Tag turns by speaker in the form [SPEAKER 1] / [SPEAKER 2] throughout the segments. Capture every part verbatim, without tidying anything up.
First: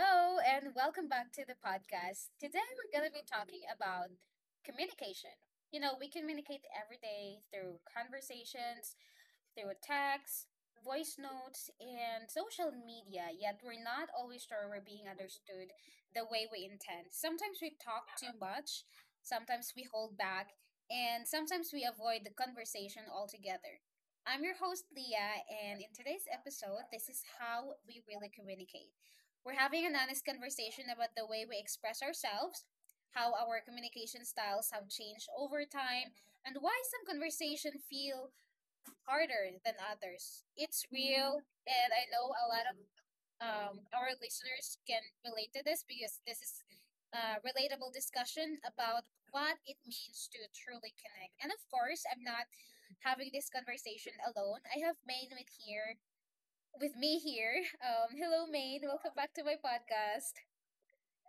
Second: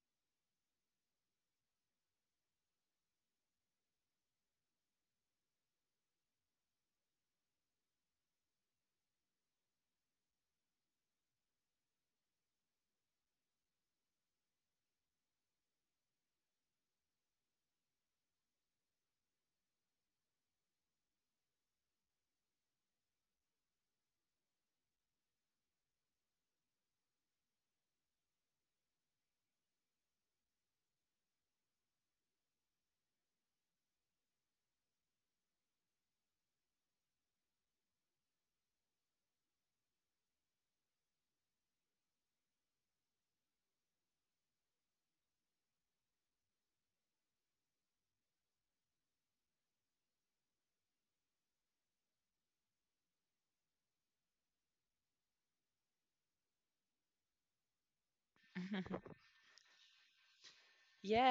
[SPEAKER 1] Hello, and welcome back to the podcast. Today, we're going to be talking about communication. You know, we communicate every day through conversations, through text, voice notes, and social media, yet we're not always sure we're being understood the way we intend. Sometimes we talk too much, sometimes we hold back, and sometimes we avoid the conversation altogether. I'm your host, Leah, and in today's episode, this is how we really communicate. We're having an honest conversation about the way we express ourselves, how our communication styles have changed over time, and why some conversation feel harder than others. It's real, and I know a lot of um, our listeners can relate to this because this is a relatable discussion about what it means to truly connect. And of course, I'm not having this conversation alone. I have Maine with here with me here. Um, hello, Maine. Welcome back to my podcast.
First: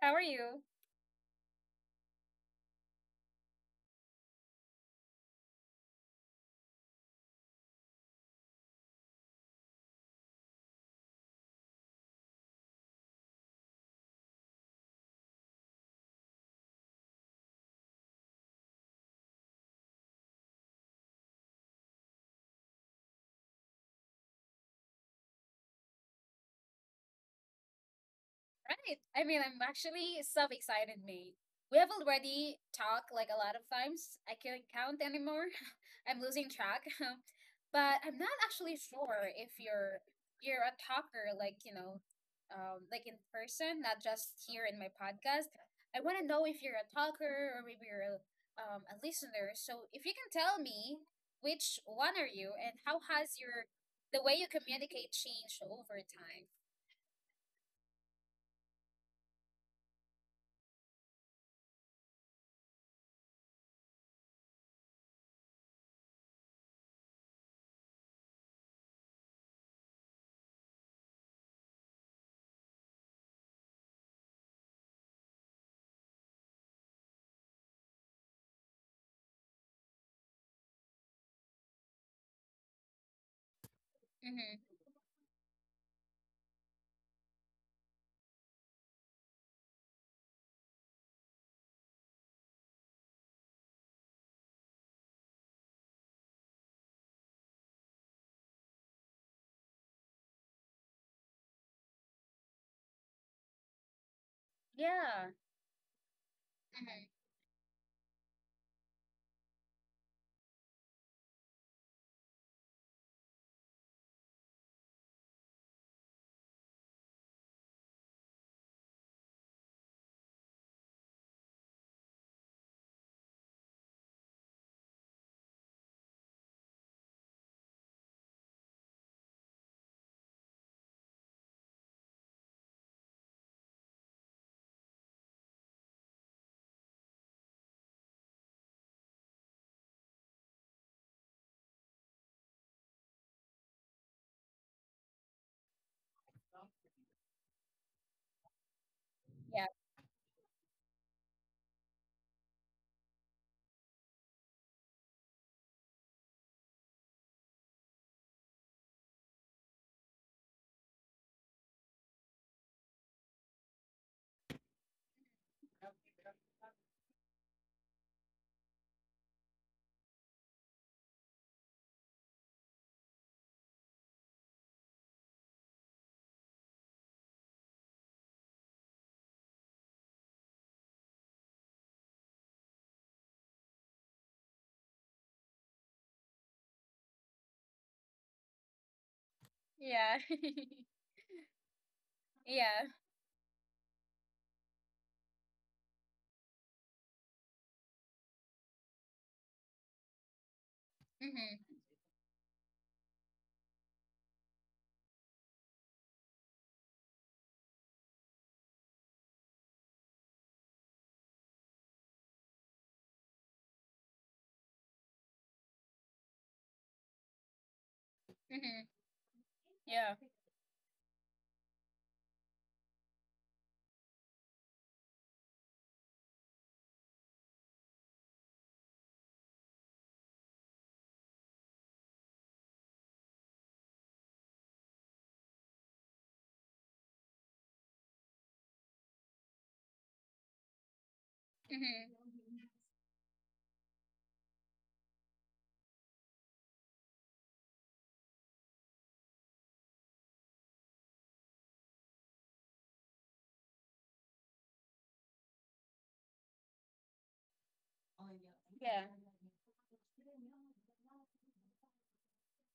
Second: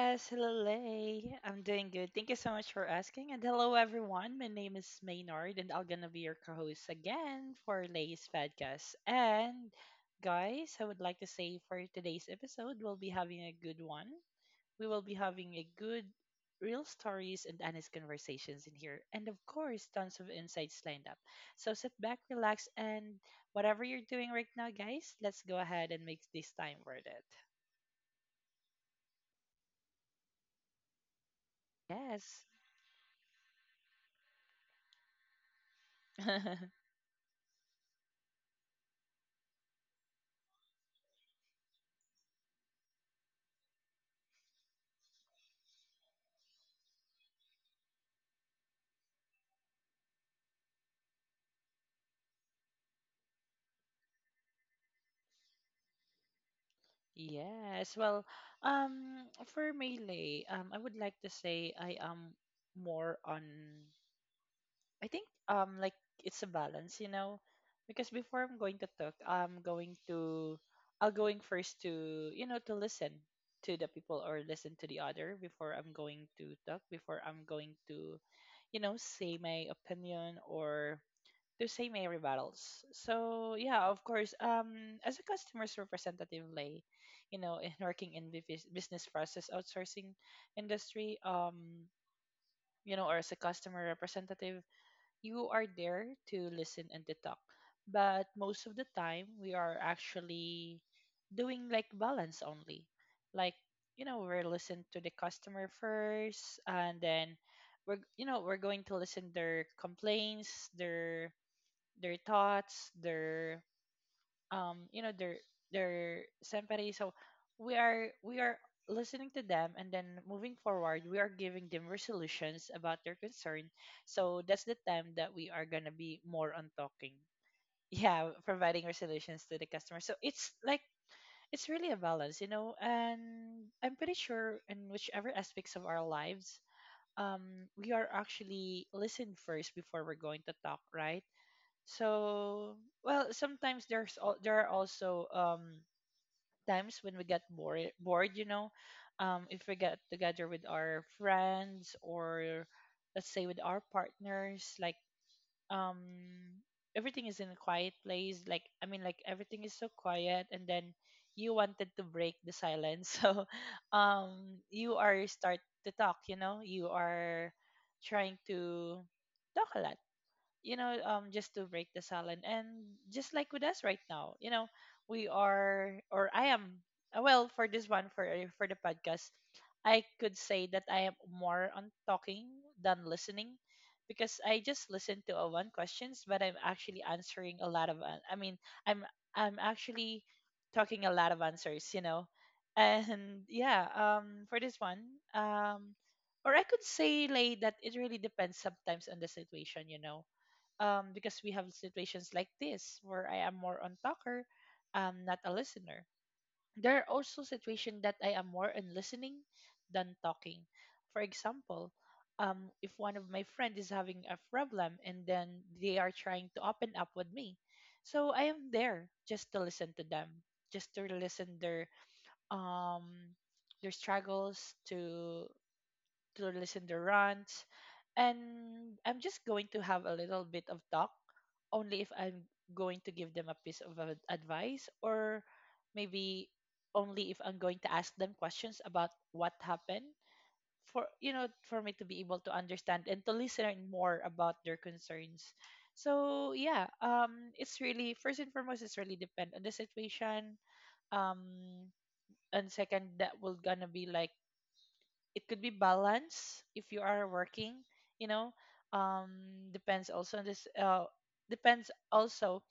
[SPEAKER 1] How are you?
[SPEAKER 2] hello Lay. I'm doing good. Thank you so much for asking. And hello everyone. My name is Maynard and I'm gonna be your co-host again for Lay's podcast. And guys, I would like to say for today's episode, we'll be having a good one. We will be having a good real stories and honest conversations in here. And of course, tons of insights lined up. So sit back, relax, and whatever you're doing right now, guys, let's go ahead and make this time worth it.
[SPEAKER 1] Right. I mean, I'm actually so excited, mate. We have already talked like a lot of times. I can't count anymore. I'm losing
[SPEAKER 2] Yes.
[SPEAKER 1] track. But I'm not actually sure if you're you're a talker, like, you know, um, like in person, not just here in my podcast. I want to know if you're a talker or maybe you're a, um, a listener. So if you can tell me which one are you, and how has your the way you communicate changed over time?
[SPEAKER 2] Yes. Well, um, for melee, um, I would like to say I am more on. I think um, like it's a balance, you know, because before I'm going to talk, I'm going to, I'll going first to you know to listen to the people or listen to the other before I'm going to talk before I'm going to, you know, say my opinion or to say my rebuttals. So yeah, of course,
[SPEAKER 1] Mm-hmm.
[SPEAKER 2] um, as a customer's representative, lay, you know, in working in the bus- business process outsourcing industry, um, you know, or as a customer representative, you are there to listen and to talk. But most of the time, we are actually doing like balance only, like you know, we're listening to the
[SPEAKER 1] Yeah.
[SPEAKER 2] customer first, and then we're you know we're going to listen their complaints, their their thoughts, their um, you know, their their sympathy. So we are we are listening to them, and then moving forward we are giving them resolutions about their concern. So that's the time that we are going to be more on talking. Yeah, providing resolutions to the customer. So it's like it's really a balance, you know, and I'm pretty sure in whichever aspects of our lives um we are actually listened first before we're going to talk, right? So, well, sometimes there's al- there are also um times when we get bored bored, you know. Um if
[SPEAKER 1] Yeah.
[SPEAKER 2] we get together with our friends or let's say with our partners, like um everything is in a quiet place, like I mean like everything is so quiet, and then you wanted to break the silence. So, um you are start to talk, you know. You are trying to talk a lot, you know, um, just to break the silence. And just like with us right now, you know, we are, or I am, uh, well, for this one, for uh, for the podcast, I could say that I am more on talking than listening, because I just listen to a one questions, but I'm actually answering a lot of, an- I mean, I'm I'm
[SPEAKER 1] Yeah.
[SPEAKER 2] actually talking a lot of answers, you know.
[SPEAKER 1] Yeah.
[SPEAKER 2] And yeah, um, for this one, um. Or I could say, like, that it really depends sometimes on the situation, you know. Um, because we
[SPEAKER 1] Mm-hmm.
[SPEAKER 2] have situations like this where I am more on talker, um, not a listener. There are also situations that I am more in listening than talking. For example, um, if one of my friends is having a problem and then they are trying to open up with me, so I am
[SPEAKER 1] Mm-hmm.
[SPEAKER 2] there just to listen to
[SPEAKER 1] Yeah.
[SPEAKER 2] them, just to listen their um their struggles, to to listen to rants, and I'm just going to have a little bit of talk only if I'm going to give them a piece of ad- advice, or maybe only if I'm going to ask them questions about what happened, for you know for me to be
[SPEAKER 1] Mm-hmm.
[SPEAKER 2] able to understand and to listen more about their concerns. So yeah, um it's really first and foremost it's really depend on the situation. Um and second, that will gonna be like it could be balance if you are working, you know,
[SPEAKER 1] Yeah.
[SPEAKER 2] um depends also on this uh depends also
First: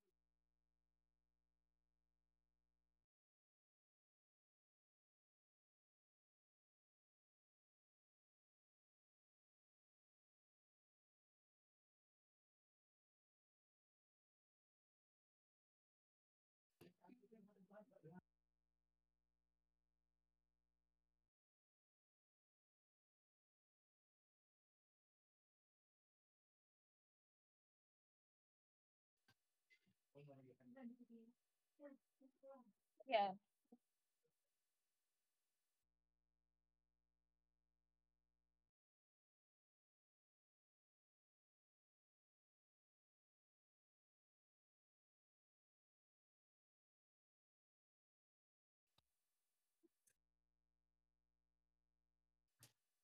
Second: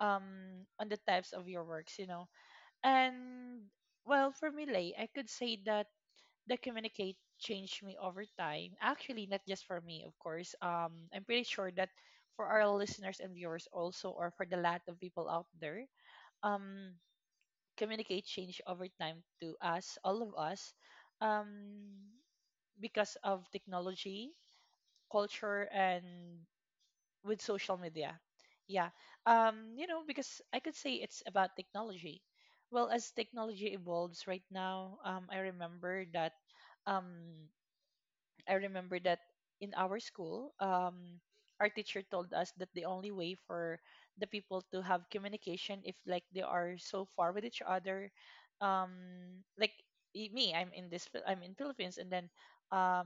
[SPEAKER 2] um on the types of your works, you know. And well, for me, lay, I could say that the communicate changed me over time, actually not just for me, of course. um I'm pretty sure that for our listeners and viewers also, or for the lot of people out there, um communicate change over time to us, all of us, um because of technology, culture, and with social media. Yeah. Um, you know, because I could say it's about technology. Well, as
[SPEAKER 1] Yeah.
[SPEAKER 2] technology evolves right now, um, I remember that um, I remember that in our school, um, our teacher told us that the only way for the people to have communication if like they are so far with each other, um, like i- me, I'm in this, Phil- I'm in Philippines, and then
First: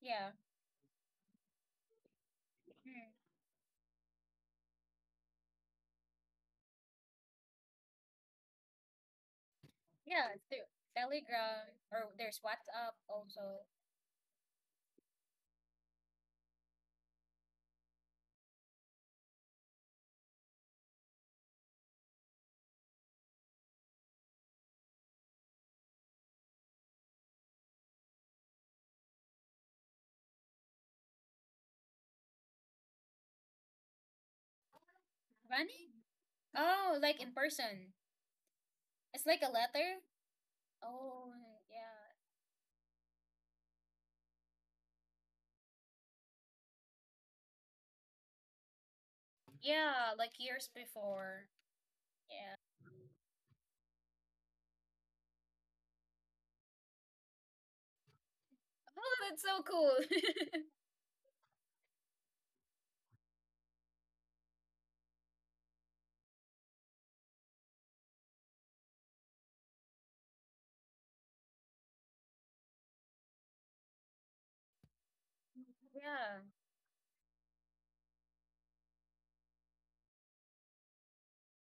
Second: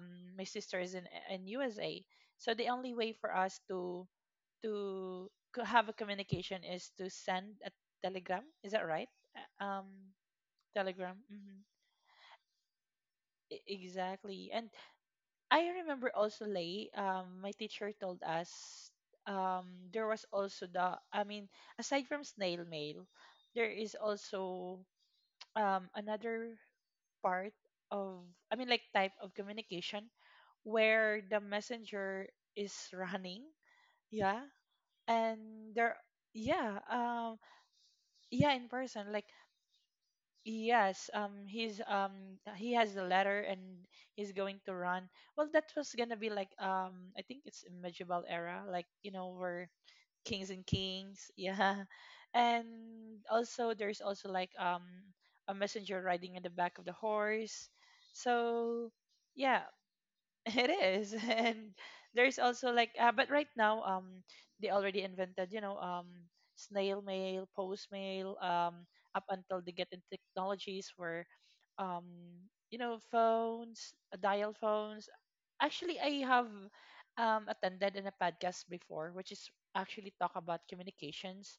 [SPEAKER 1] Yeah.
[SPEAKER 2] my sister is in in U S A. So the only
[SPEAKER 1] Mm.
[SPEAKER 2] way for us to to co- have a communication is to send a telegram. Is that right? Uh, Um,
[SPEAKER 1] Yeah. Through
[SPEAKER 2] telegram. Hmm.
[SPEAKER 1] Telegram, or there's WhatsApp also.
[SPEAKER 2] Exactly. And I remember also Lay, um, my teacher told us um, there was also the, I mean, aside from snail mail, there is also um, another part of, I mean, like type of communication where the messenger is running. Yeah. And there,
[SPEAKER 1] Running?
[SPEAKER 2] yeah,
[SPEAKER 1] Oh, like in
[SPEAKER 2] um,
[SPEAKER 1] person.
[SPEAKER 2] yeah, in person.
[SPEAKER 1] It's
[SPEAKER 2] Like
[SPEAKER 1] like a letter?
[SPEAKER 2] yes,
[SPEAKER 1] Oh,
[SPEAKER 2] um, he's
[SPEAKER 1] yeah.
[SPEAKER 2] um, he has the letter, and he's going to run. Well, that was gonna be like um, I think it's in medieval era, like you know, where
[SPEAKER 1] Yeah, like
[SPEAKER 2] kings
[SPEAKER 1] years
[SPEAKER 2] and kings,
[SPEAKER 1] before.
[SPEAKER 2] yeah.
[SPEAKER 1] Yeah.
[SPEAKER 2] And also, there's also like um, a messenger riding in the back of the horse. So,
[SPEAKER 1] Oh, that's so
[SPEAKER 2] yeah,
[SPEAKER 1] cool.
[SPEAKER 2] it is. And there's also like, uh, but right now, um, they already invented, you know, um, snail mail, post mail, um, up until they get in technologies where, um, you know, phones, uh, dial phones. Actually, I
[SPEAKER 1] Yeah.
[SPEAKER 2] have, um, attended in a podcast before, which is actually talk about communications,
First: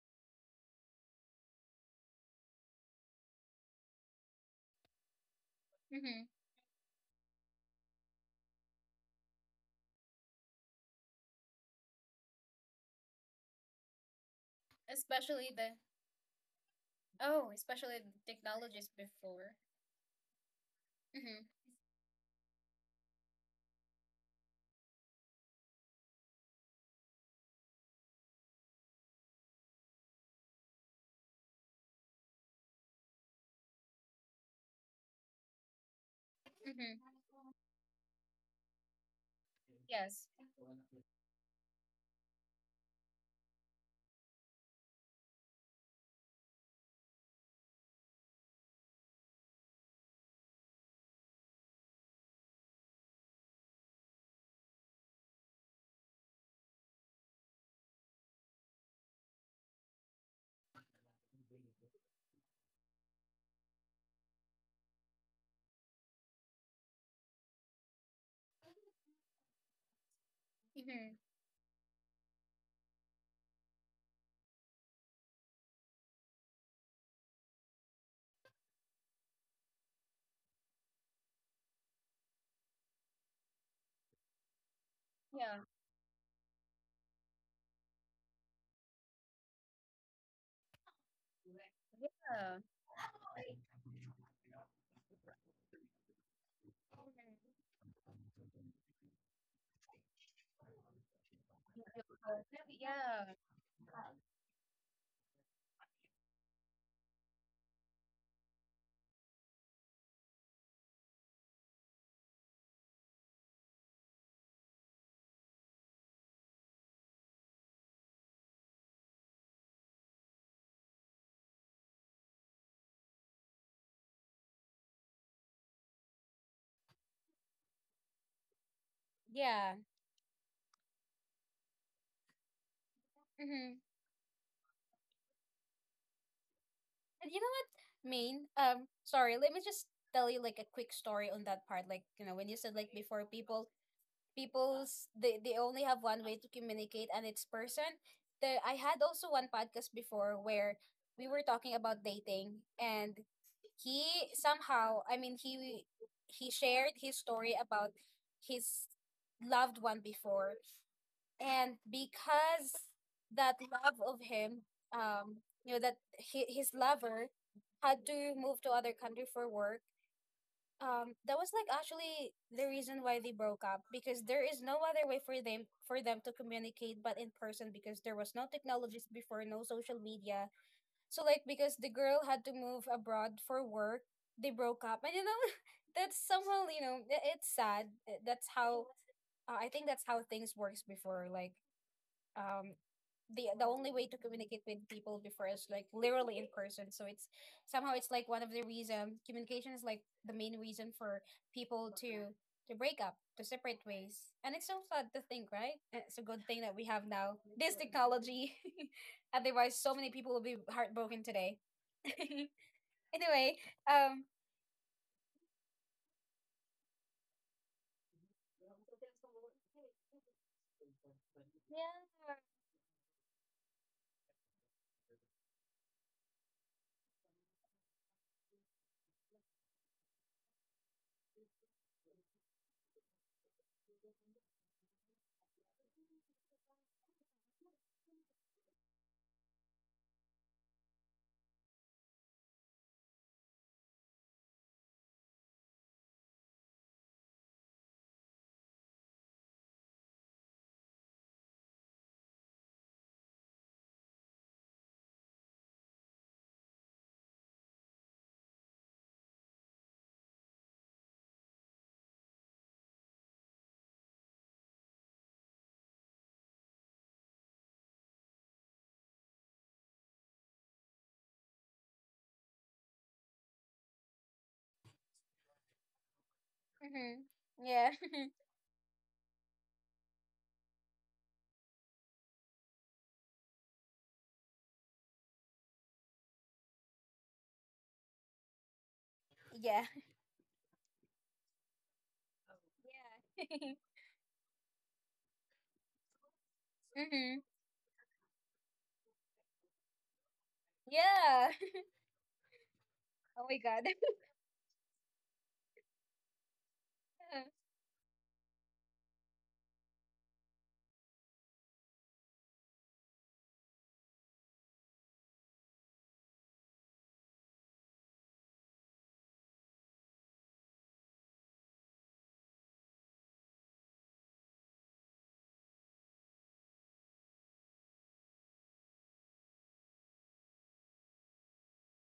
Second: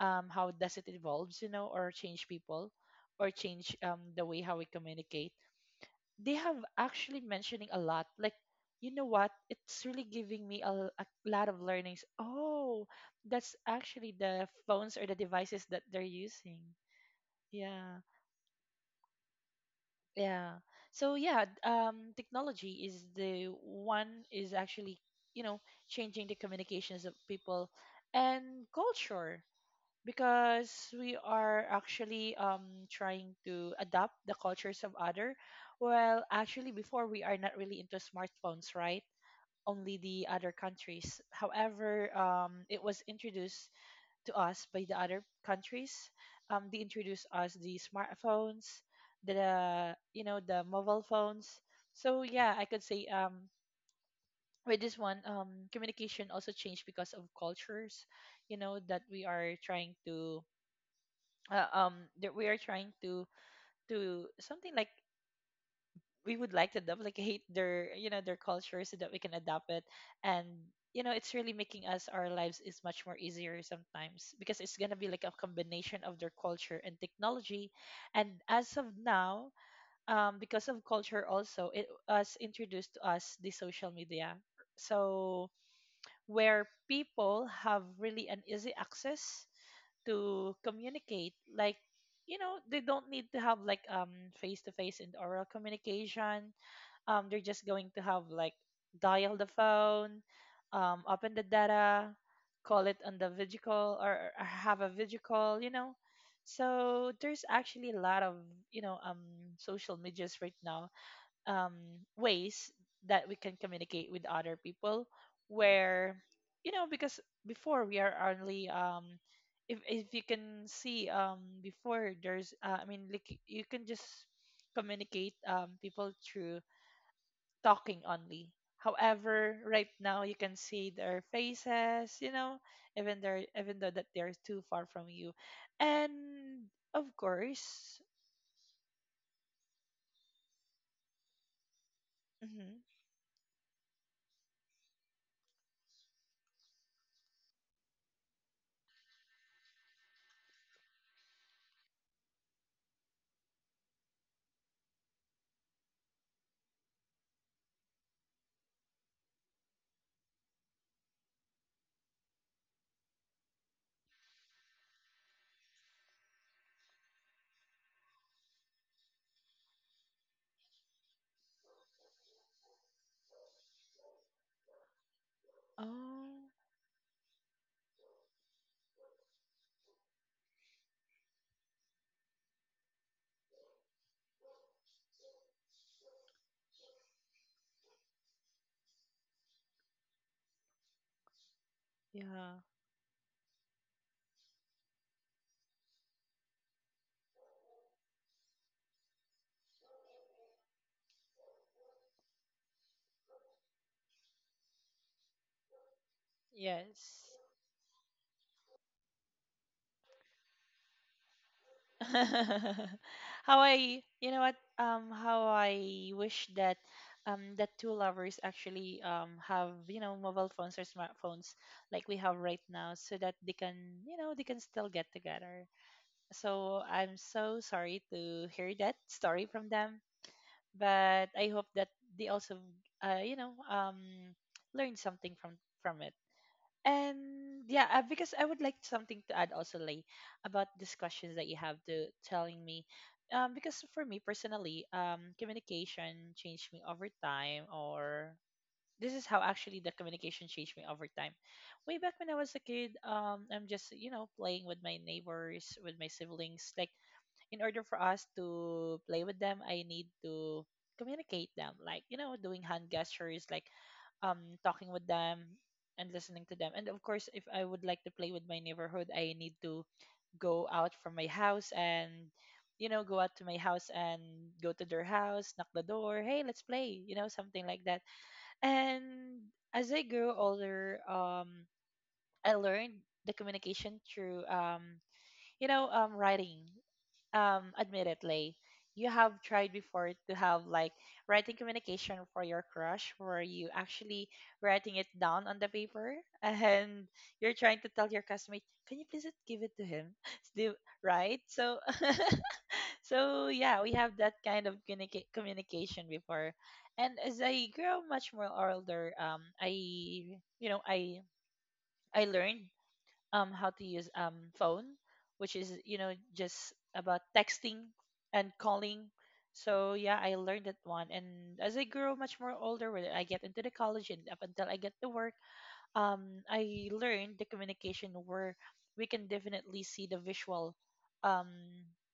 [SPEAKER 2] um, how does it evolves, you know, or change people, or change um the way how we communicate.
[SPEAKER 1] Mm-hmm.
[SPEAKER 2] They have actually mentioning a lot like you know what it's really giving me a, l- a lot of learnings. Oh, that's actually the phones or the
[SPEAKER 1] Especially
[SPEAKER 2] devices
[SPEAKER 1] the
[SPEAKER 2] that they're using.
[SPEAKER 1] oh, especially
[SPEAKER 2] Yeah,
[SPEAKER 1] the technologies before.
[SPEAKER 2] yeah. So yeah, d-
[SPEAKER 1] Mm-hmm.
[SPEAKER 2] um technology is the one is actually, you know, changing the communications of people, and culture, because we are actually um, trying to adopt the cultures of other. Well, actually
[SPEAKER 1] Mm-hmm.
[SPEAKER 2] before we are not really into smartphones, right? Only the
[SPEAKER 1] Yes.
[SPEAKER 2] other countries. However, um, it was introduced to us by the other countries. Um, they introduced us the smartphones, the you know the mobile phones. So yeah, I could say, um, with this one, um, communication also changed because of cultures, you know, that we are trying to uh, um that we are trying to to something like we would like to duplicate their you know their culture so that we can adapt it. And you know
[SPEAKER 1] Mhm.
[SPEAKER 2] it's really making us our lives is much more easier, sometimes because it's going to be like a combination of their culture and technology. And as of now, um because of culture also, it was introduced to us the social media. So
[SPEAKER 1] Yeah.
[SPEAKER 2] where people have really an easy access to communicate,
[SPEAKER 1] Yeah.
[SPEAKER 2] like you know they don't need to have like um face to face and oral communication. Um they're just going to have like dial the phone, um open the data, call it on
[SPEAKER 1] Yeah.
[SPEAKER 2] the video call, or, or have a video call, you know. So there's actually a lot of, you know, um social medias right now, um, ways that we can communicate with other people, where you know because before we are only um, if, if you can see um, before there's uh, I mean like you can just communicate um, people through talking only. However,
[SPEAKER 1] Yeah.
[SPEAKER 2] right now you can see their faces, you know, even they are
[SPEAKER 1] Mm-hmm.
[SPEAKER 2] even though that they're too far from you. And of
[SPEAKER 1] And you know what,
[SPEAKER 2] course.
[SPEAKER 1] Maine? Um, sorry, let me just tell you like a quick story on that part. Like, you know, when you said
[SPEAKER 2] Hmm.
[SPEAKER 1] like before people people's they, they only have one way to communicate, and it's person. The I had also one podcast before where we were talking about dating, and he somehow, I mean, he he shared his story about his loved one before. And because that love of him, um you know, that hi- his lover had to move to other country for work. Um that was like actually the reason why they broke up, because there is no other way for them for
[SPEAKER 2] Oh,
[SPEAKER 1] them to communicate but in person, because there was no technologies before, no social media. So like because the girl had to move abroad for work, they broke up and you know that's somehow, you know i- it's sad. Uh, that's how uh, I think that's how things works before. Like,
[SPEAKER 2] yeah.
[SPEAKER 1] um the the only way to communicate with people before is like literally in person. So it's somehow, it's like one of the reason communication is like the main reason for people to to break up, to separate ways. And it's so sad to think, right? And it's a good thing that we have
[SPEAKER 2] Yes.
[SPEAKER 1] now this technology. Otherwise, so many people will be heartbroken today. Anyway,
[SPEAKER 2] How I,
[SPEAKER 1] um,
[SPEAKER 2] you know what, um, how I wish that, um, that two lovers actually, um, have, you know, mobile phones or smartphones like we have
[SPEAKER 1] yeah.
[SPEAKER 2] right now so that they can, you know, they can still get together. So I'm so sorry to hear that story from them, but I hope that they also, uh, you know, um, learn something from, from it. And yeah, uh, because I would like something to add also, Lay, about these questions that you have to telling me. Um, because for me personally, um, communication changed me over time, or this is how actually the communication changed me over time. Way back when I was a kid, um, I'm just you know playing with my neighbors, with my siblings, like in order for us to play with them, I need to communicate them, like you know, doing hand gestures, like um talking with them and listening to them. And of course, if I would like to play with my neighborhood, I need to go out from my house and you know, go out to my house and go to their house, knock the door. Hey, let's play, you
[SPEAKER 1] Hmm.
[SPEAKER 2] know, something like
[SPEAKER 1] Yeah.
[SPEAKER 2] that. And as I grew older, um, I learned the communication through um, you know, um, writing. Um admit it, Lay. You have tried
[SPEAKER 1] Yeah.
[SPEAKER 2] before to have like writing communication for your crush where you
[SPEAKER 1] Yeah.
[SPEAKER 2] actually writing it down on the paper and
[SPEAKER 1] Hmm.
[SPEAKER 2] you're trying to tell your customate, can you please give it to him? Do- Right?
[SPEAKER 1] Yeah.
[SPEAKER 2] So so
[SPEAKER 1] Oh my
[SPEAKER 2] yeah,
[SPEAKER 1] god.
[SPEAKER 2] we have that kind of communica- communication before. And as I grow much more older, um I you know, I I learned um how to use um phone, which is you know just about texting and calling. So yeah, I learned that one. And as I grew much more older, when I get into the college and up until I get to work, um I learned the communication where we can definitely see the visual, um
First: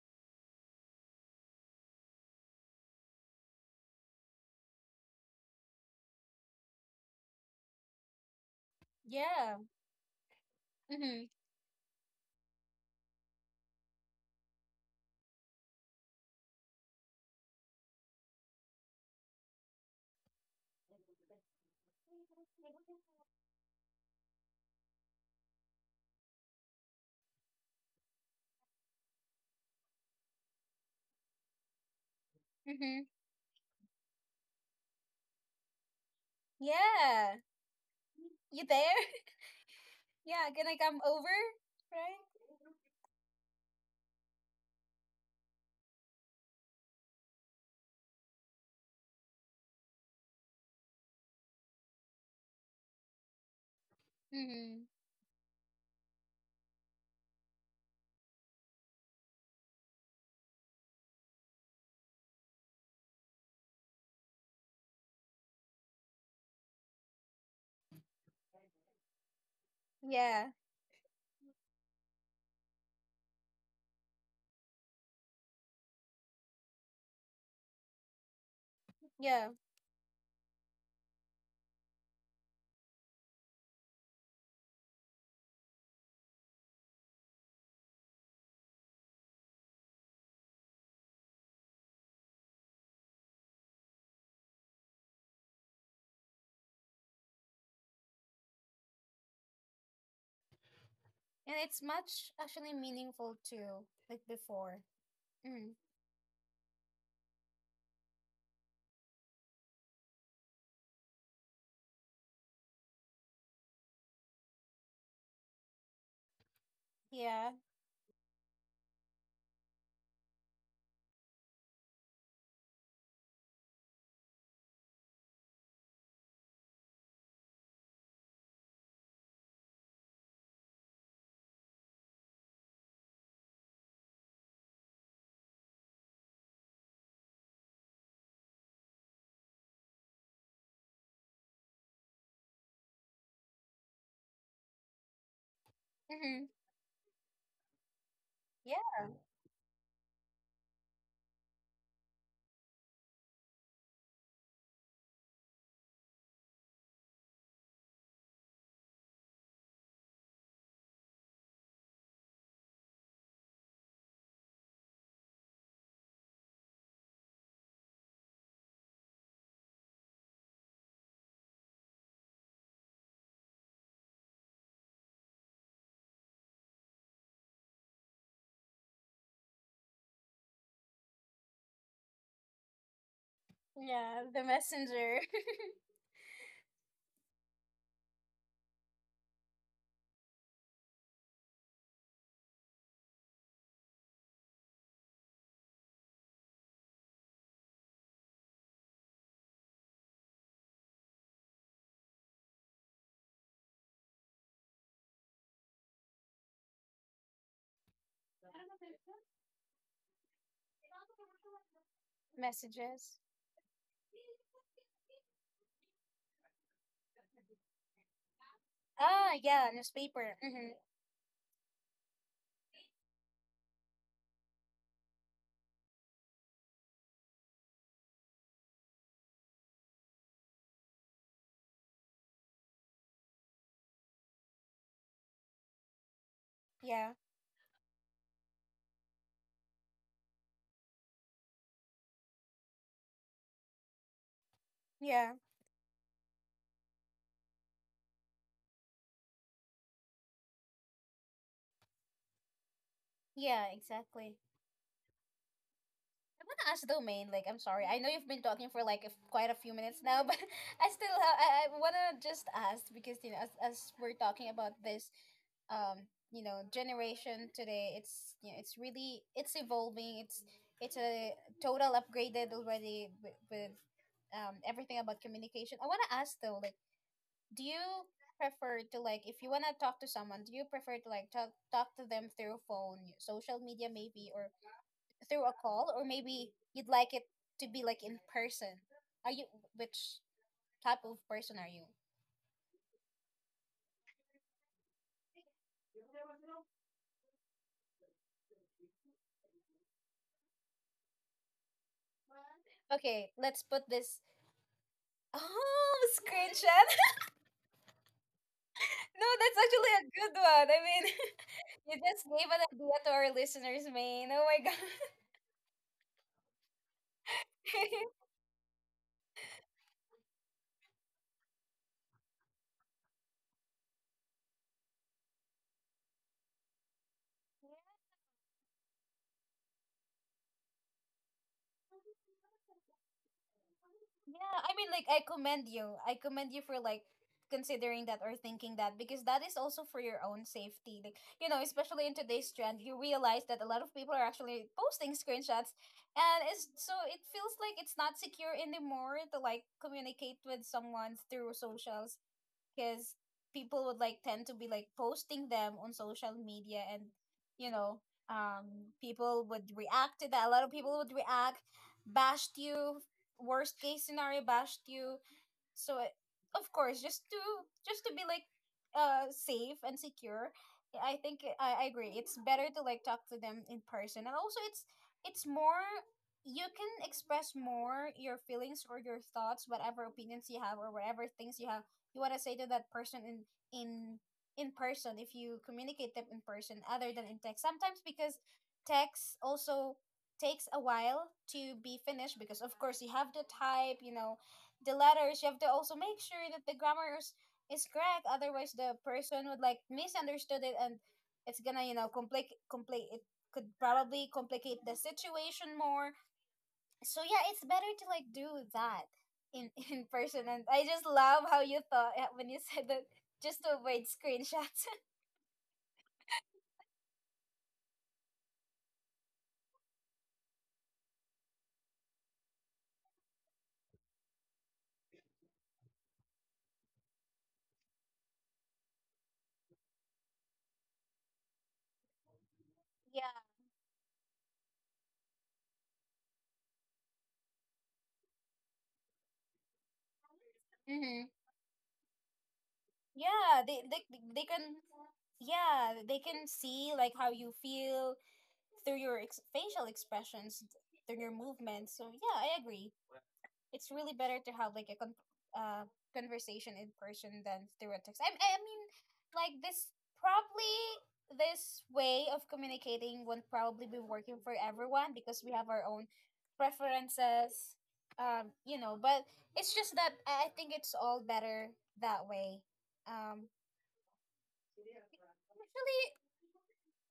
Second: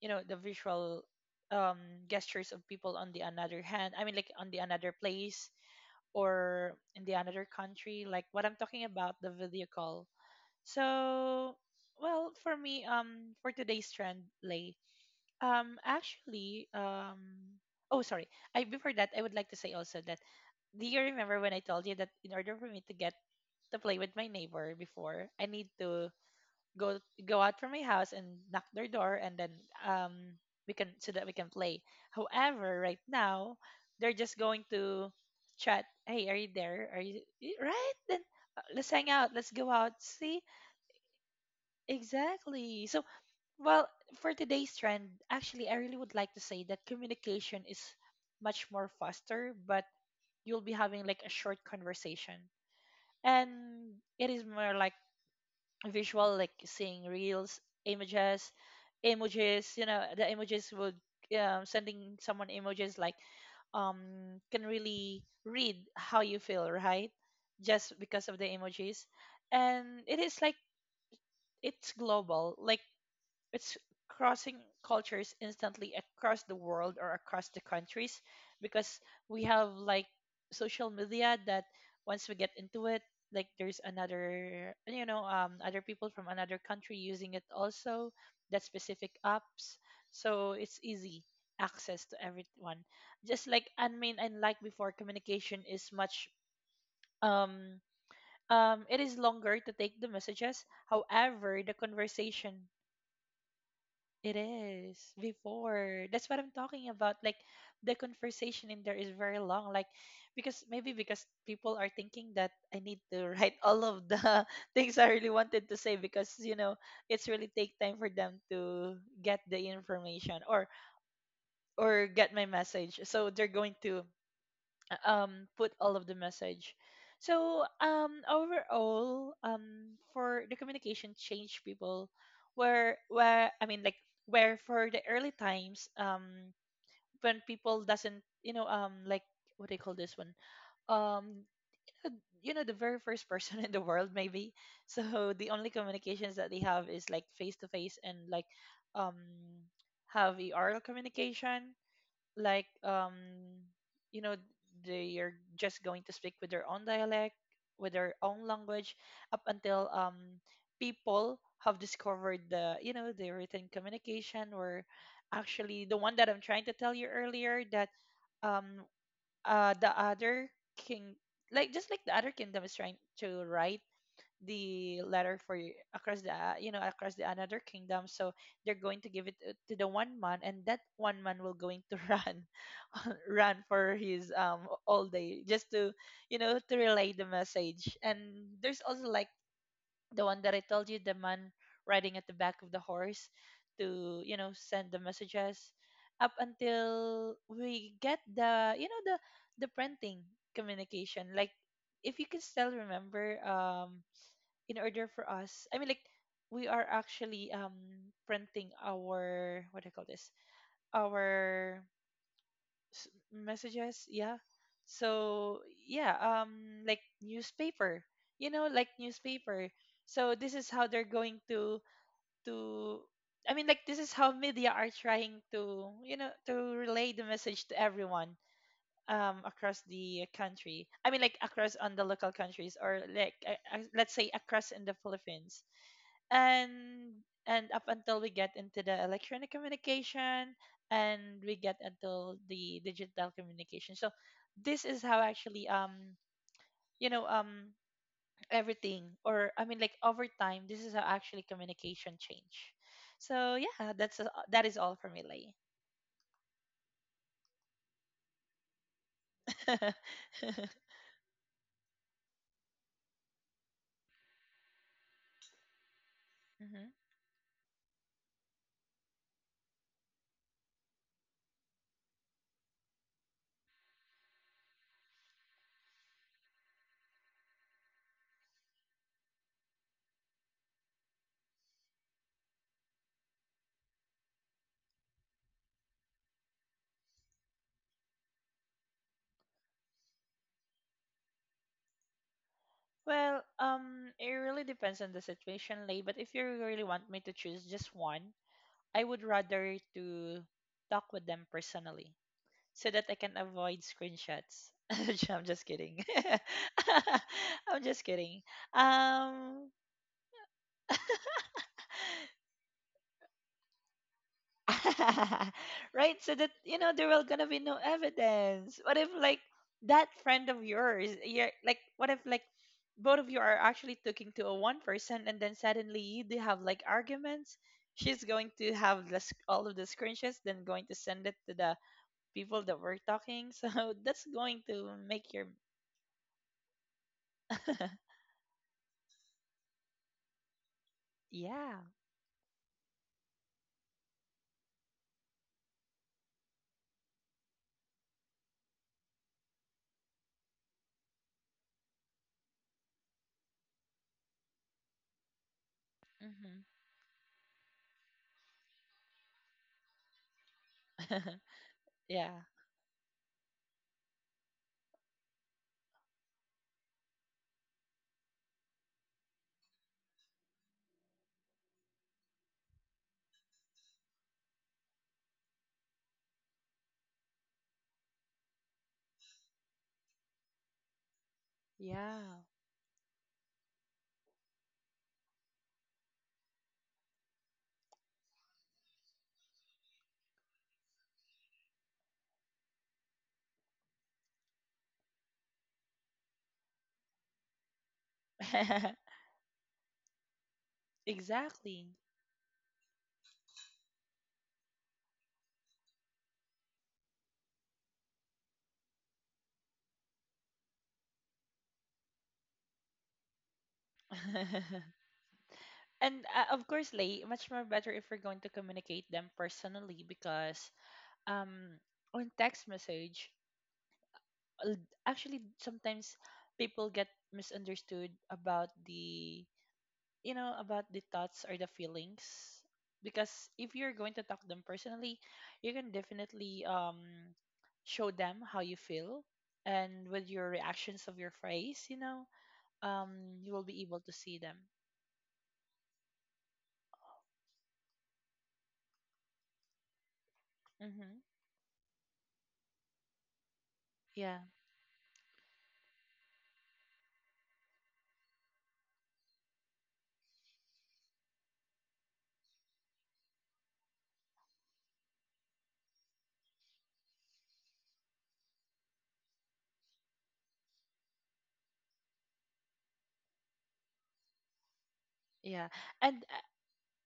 [SPEAKER 2] you know the visual, um gestures of people on the another hand. I mean, like, on the another place or in the another country, like what I'm talking about, the
[SPEAKER 1] Yeah.
[SPEAKER 2] video call.
[SPEAKER 1] Mhm.
[SPEAKER 2] So, well, for me, um, for today's trend, Lay, um, actually, um, oh, sorry. I before that, I would like to say also that, do you remember when I told you that in order for me to get to play with my neighbor before, I need to go go out from my house and knock their door, and then, um, we can so that we can play. However, right
[SPEAKER 1] Mhm.
[SPEAKER 2] now, they're just going to chat. Hey, are you there? Are you
[SPEAKER 1] Yeah.
[SPEAKER 2] y- right? Then
[SPEAKER 1] You
[SPEAKER 2] uh, let's
[SPEAKER 1] there?
[SPEAKER 2] hang out. Let's go out. See,
[SPEAKER 1] Yeah. Can I come over? Right.
[SPEAKER 2] exactly. So, well, for today's trend, actually, I really would like to say that communication is much more faster, but you'll be having like a short conversation. And it is more
[SPEAKER 1] Mhm.
[SPEAKER 2] like visual, like seeing reels, images, emojis. You know, the emojis would, um, sending someone emojis like, um, can really read how you feel, right? Just because of the emojis. And it is
[SPEAKER 1] Yeah.
[SPEAKER 2] like, it's global. Like, it's crossing cultures instantly across the world or across the countries, because
[SPEAKER 1] Yeah.
[SPEAKER 2] we have like social media that once we get into it, like there's another, you know, um, other people from another country using it also, that specific apps. So it's easy access to everyone. Just like, I mean, and like before, communication is much um um it is longer to take the messages.
[SPEAKER 1] And
[SPEAKER 2] However, the
[SPEAKER 1] it's much
[SPEAKER 2] conversation,
[SPEAKER 1] actually meaningful too, like
[SPEAKER 2] it
[SPEAKER 1] before.
[SPEAKER 2] is
[SPEAKER 1] Mhm.
[SPEAKER 2] before. That's what I'm talking about. Like the conversation in there is very long. Like, because maybe because people are thinking that I need to write all of the things I really wanted to say, because you know it's
[SPEAKER 1] Yeah.
[SPEAKER 2] really take time for them to get the information or or get my message. So they're going to um put all of the message. So um overall, um for the communication change people, where where I mean, like where for the early times, um when people doesn't you know um like, what do you call this one? um you know, the very first person in the world, maybe. So the only communications
[SPEAKER 1] Mhm.
[SPEAKER 2] that they have is like face to face, and like
[SPEAKER 1] Yeah.
[SPEAKER 2] um have a oral communication, like um you know, they are just going to speak with their own dialect, with their own language, up until um people have discovered the, you know the written communication, or actually the one that I'm trying to tell you earlier, that um uh the other king, like just like the other kingdom is trying to write the letter for y- across the uh, you know across the another kingdom. So they're going to give it, uh, to the one man, and that one man will going to run run for
[SPEAKER 1] Yeah.
[SPEAKER 2] his
[SPEAKER 1] The
[SPEAKER 2] um all
[SPEAKER 1] messenger.
[SPEAKER 2] day just to you know to relay the message. And there's also like the one that I told you, the man riding at the back of the horse to, you know send the messages, up until we get the, you know the the printing communication. Like if you can still remember, um in order for us, I mean, like we are actually um printing our, what do you call this, our s-
[SPEAKER 1] Messages.
[SPEAKER 2] messages, yeah. So yeah, um like newspaper, you know like
[SPEAKER 1] Ah, yeah,
[SPEAKER 2] newspaper.
[SPEAKER 1] newspaper.
[SPEAKER 2] So this
[SPEAKER 1] Hmm.
[SPEAKER 2] is how they're going to to I mean, like this is how media are trying to, you know to relay the message to everyone, um across the country, I mean, like across on the local countries, or like uh, uh, let's say across in the Philippines. and
[SPEAKER 1] Yeah,
[SPEAKER 2] and up until we get into the electronic communication, and we get until the digital communication. So this is how
[SPEAKER 1] yeah,
[SPEAKER 2] actually, um you know um everything, or I mean, like over time, this is how actually communication change. So
[SPEAKER 1] yeah,
[SPEAKER 2] yeah, that's a-
[SPEAKER 1] exactly.
[SPEAKER 2] that is all for me, Lay.
[SPEAKER 1] I'm gonna ask Domain. Like, I'm sorry, I know you've been talking for like a f quite a few minutes now, but I still have. I, I wanna just ask because, you know, as, as we're talking about this, um, you know,
[SPEAKER 2] Hmm.
[SPEAKER 1] generation today, it's you know, it's really it's evolving. It's it's a total upgraded already with, with um everything about communication. I wanna ask though, like, do you prefer to like, if you wanna talk to someone, do you prefer to like talk talk to them through phone, social media maybe, or through a call, or maybe you'd like it to be like in person? Are you Which type of person are you?
[SPEAKER 2] Well, um it really depends on the situation, Lay, but if you really want me to choose just one, I would rather to talk with them personally, so that I
[SPEAKER 1] Okay,
[SPEAKER 2] can
[SPEAKER 1] let's
[SPEAKER 2] avoid
[SPEAKER 1] put this.
[SPEAKER 2] screenshots. I'm just
[SPEAKER 1] Oh,
[SPEAKER 2] kidding.
[SPEAKER 1] screenshot.
[SPEAKER 2] I'm just kidding.
[SPEAKER 1] No, that's
[SPEAKER 2] Um,
[SPEAKER 1] actually a good one. I mean, you just gave an idea to our listeners, man. Oh my god.
[SPEAKER 2] right, so that you know there will gonna be no evidence. What if like that friend of yours, you're like, what if like both of you are actually talking to a one person, and then suddenly you do have like arguments. She's going to have the, sc- all of the screenshots, then going to send it to the people that were talking. So that's
[SPEAKER 1] Yeah,
[SPEAKER 2] going
[SPEAKER 1] I
[SPEAKER 2] to
[SPEAKER 1] mean, like,
[SPEAKER 2] make
[SPEAKER 1] I
[SPEAKER 2] your.
[SPEAKER 1] commend you. I commend you for like considering that or thinking that, because that is also for your own safety. Like, you know,
[SPEAKER 2] Yeah.
[SPEAKER 1] especially in today's trend, you realize that a lot of people are actually posting screenshots, and it's so it feels like it's not secure anymore to like communicate with someone through socials, because people would like tend to be like posting them on social
[SPEAKER 2] Mm-hmm.
[SPEAKER 1] media, and, you know um people would react to that, a lot of people would react,
[SPEAKER 2] Yeah.
[SPEAKER 1] bashed you, worst case scenario bashed you. So it, of course, just to just to be like uh safe and secure, I think I, I agree it's better to like talk to them in person. And also, it's it's more, you can express more your feelings or your thoughts, whatever opinions you have, or whatever things you have you want to
[SPEAKER 2] Yeah.
[SPEAKER 1] say to that person in in in person, if you communicate them in person other than in text sometimes, because text also takes a while to be finished, because of course you have to type, you know, the letters, you have to also make sure that the grammar is, is correct, otherwise the person would like misunderstood it, and it's gonna, you
[SPEAKER 2] Exactly.
[SPEAKER 1] know complicate complicate it, could probably complicate the situation more. So yeah, it's better to like do that in in person. And I just love how you thought, uh, when you said that just to avoid screenshots.
[SPEAKER 2] And, uh, of course, Lay, much more better if we're going to communicate them personally, because um on text message, l- actually sometimes people get misunderstood about the, you know about the thoughts or the feelings,
[SPEAKER 1] Yeah.
[SPEAKER 2] because if you're going to talk them personally, you can definitely um show them how you feel, and with your reactions of
[SPEAKER 1] Mm-hmm.
[SPEAKER 2] your face, you know, um you
[SPEAKER 1] Yeah,
[SPEAKER 2] will
[SPEAKER 1] they,
[SPEAKER 2] be
[SPEAKER 1] they
[SPEAKER 2] able to see
[SPEAKER 1] they
[SPEAKER 2] them.
[SPEAKER 1] can, yeah, they can see like how you feel through your ex- facial expressions, through
[SPEAKER 2] Hmm.
[SPEAKER 1] your movements. So yeah, I agree. It's really better
[SPEAKER 2] Yeah.
[SPEAKER 1] to have like a con- uh, conversation in person than through a text. I, I mean, like this probably this way of communicating won't probably be working for everyone, because we have our own preferences. Um, you know, but it's just that I I think it's all better that way. Um,
[SPEAKER 2] Yeah.
[SPEAKER 1] Actually,
[SPEAKER 2] And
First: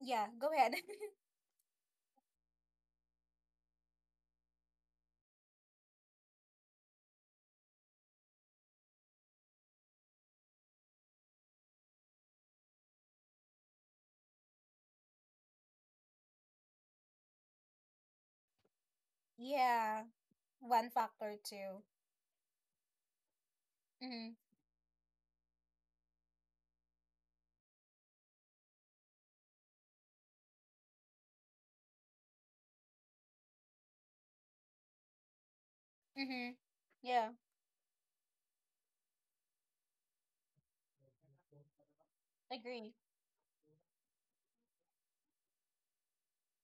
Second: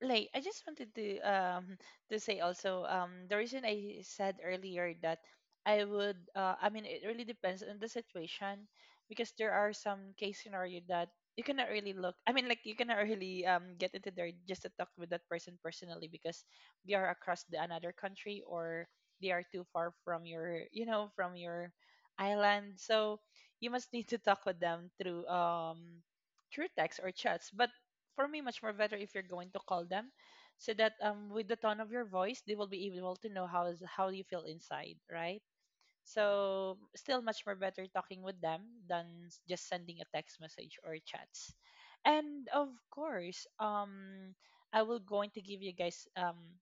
[SPEAKER 1] yeah.
[SPEAKER 2] I
[SPEAKER 1] Go
[SPEAKER 2] just
[SPEAKER 1] ahead.
[SPEAKER 2] wanted to um to say also, um the reason I said earlier that I would, uh I mean, it really depends on the situation, because there are some case scenario that you cannot really look, I mean, like you cannot really um get into there just to talk with that person personally, because they are across the another country, or they are too far
[SPEAKER 1] Yeah,
[SPEAKER 2] from your, you
[SPEAKER 1] one
[SPEAKER 2] know from
[SPEAKER 1] factor
[SPEAKER 2] your
[SPEAKER 1] too.
[SPEAKER 2] island. So you must need to
[SPEAKER 1] Mhm.
[SPEAKER 2] talk with them through, um through text or chats. But for me, much more better if you're going to call them, so that, um with the tone of your voice, they will be able to know how is how you feel inside, right?
[SPEAKER 1] Mhm.
[SPEAKER 2] So still
[SPEAKER 1] Yeah.
[SPEAKER 2] much more better talking with them than s- just sending a text message or chats. And of
[SPEAKER 1] Agree.
[SPEAKER 2] course, um I will going to give you guys, um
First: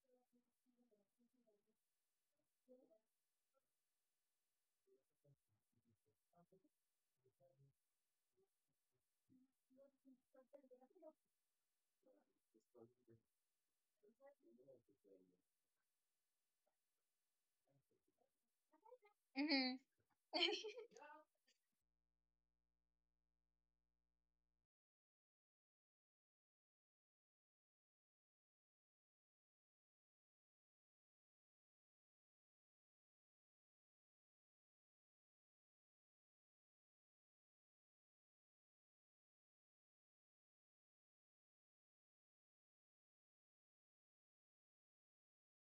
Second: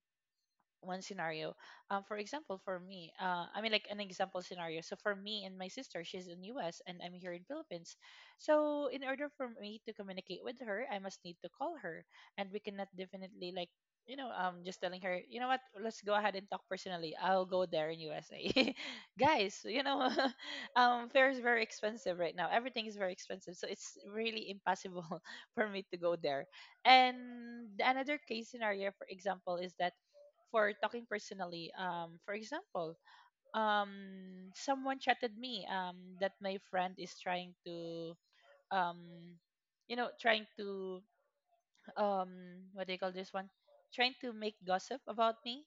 [SPEAKER 2] one scenario. Um, for example, for me, uh, I mean, like an example scenario. So for me and my sister, she's in U S and I'm here in Philippines. So in order for me to communicate with her, I must need to call her, and we cannot definitely like, you know um just telling her, you know what, let's go ahead and talk personally, I'll go there in USA. Guys,
[SPEAKER 1] Mhm.
[SPEAKER 2] you know. um fare is very expensive right now. Everything is very expensive, so it's really impossible for me to go there. And the another case scenario, for example, is that for talking personally. Um, for example, um, someone chatted me, um, that my friend is trying to, um, you know, trying to, um, what do you call this one? Trying to make gossip about me.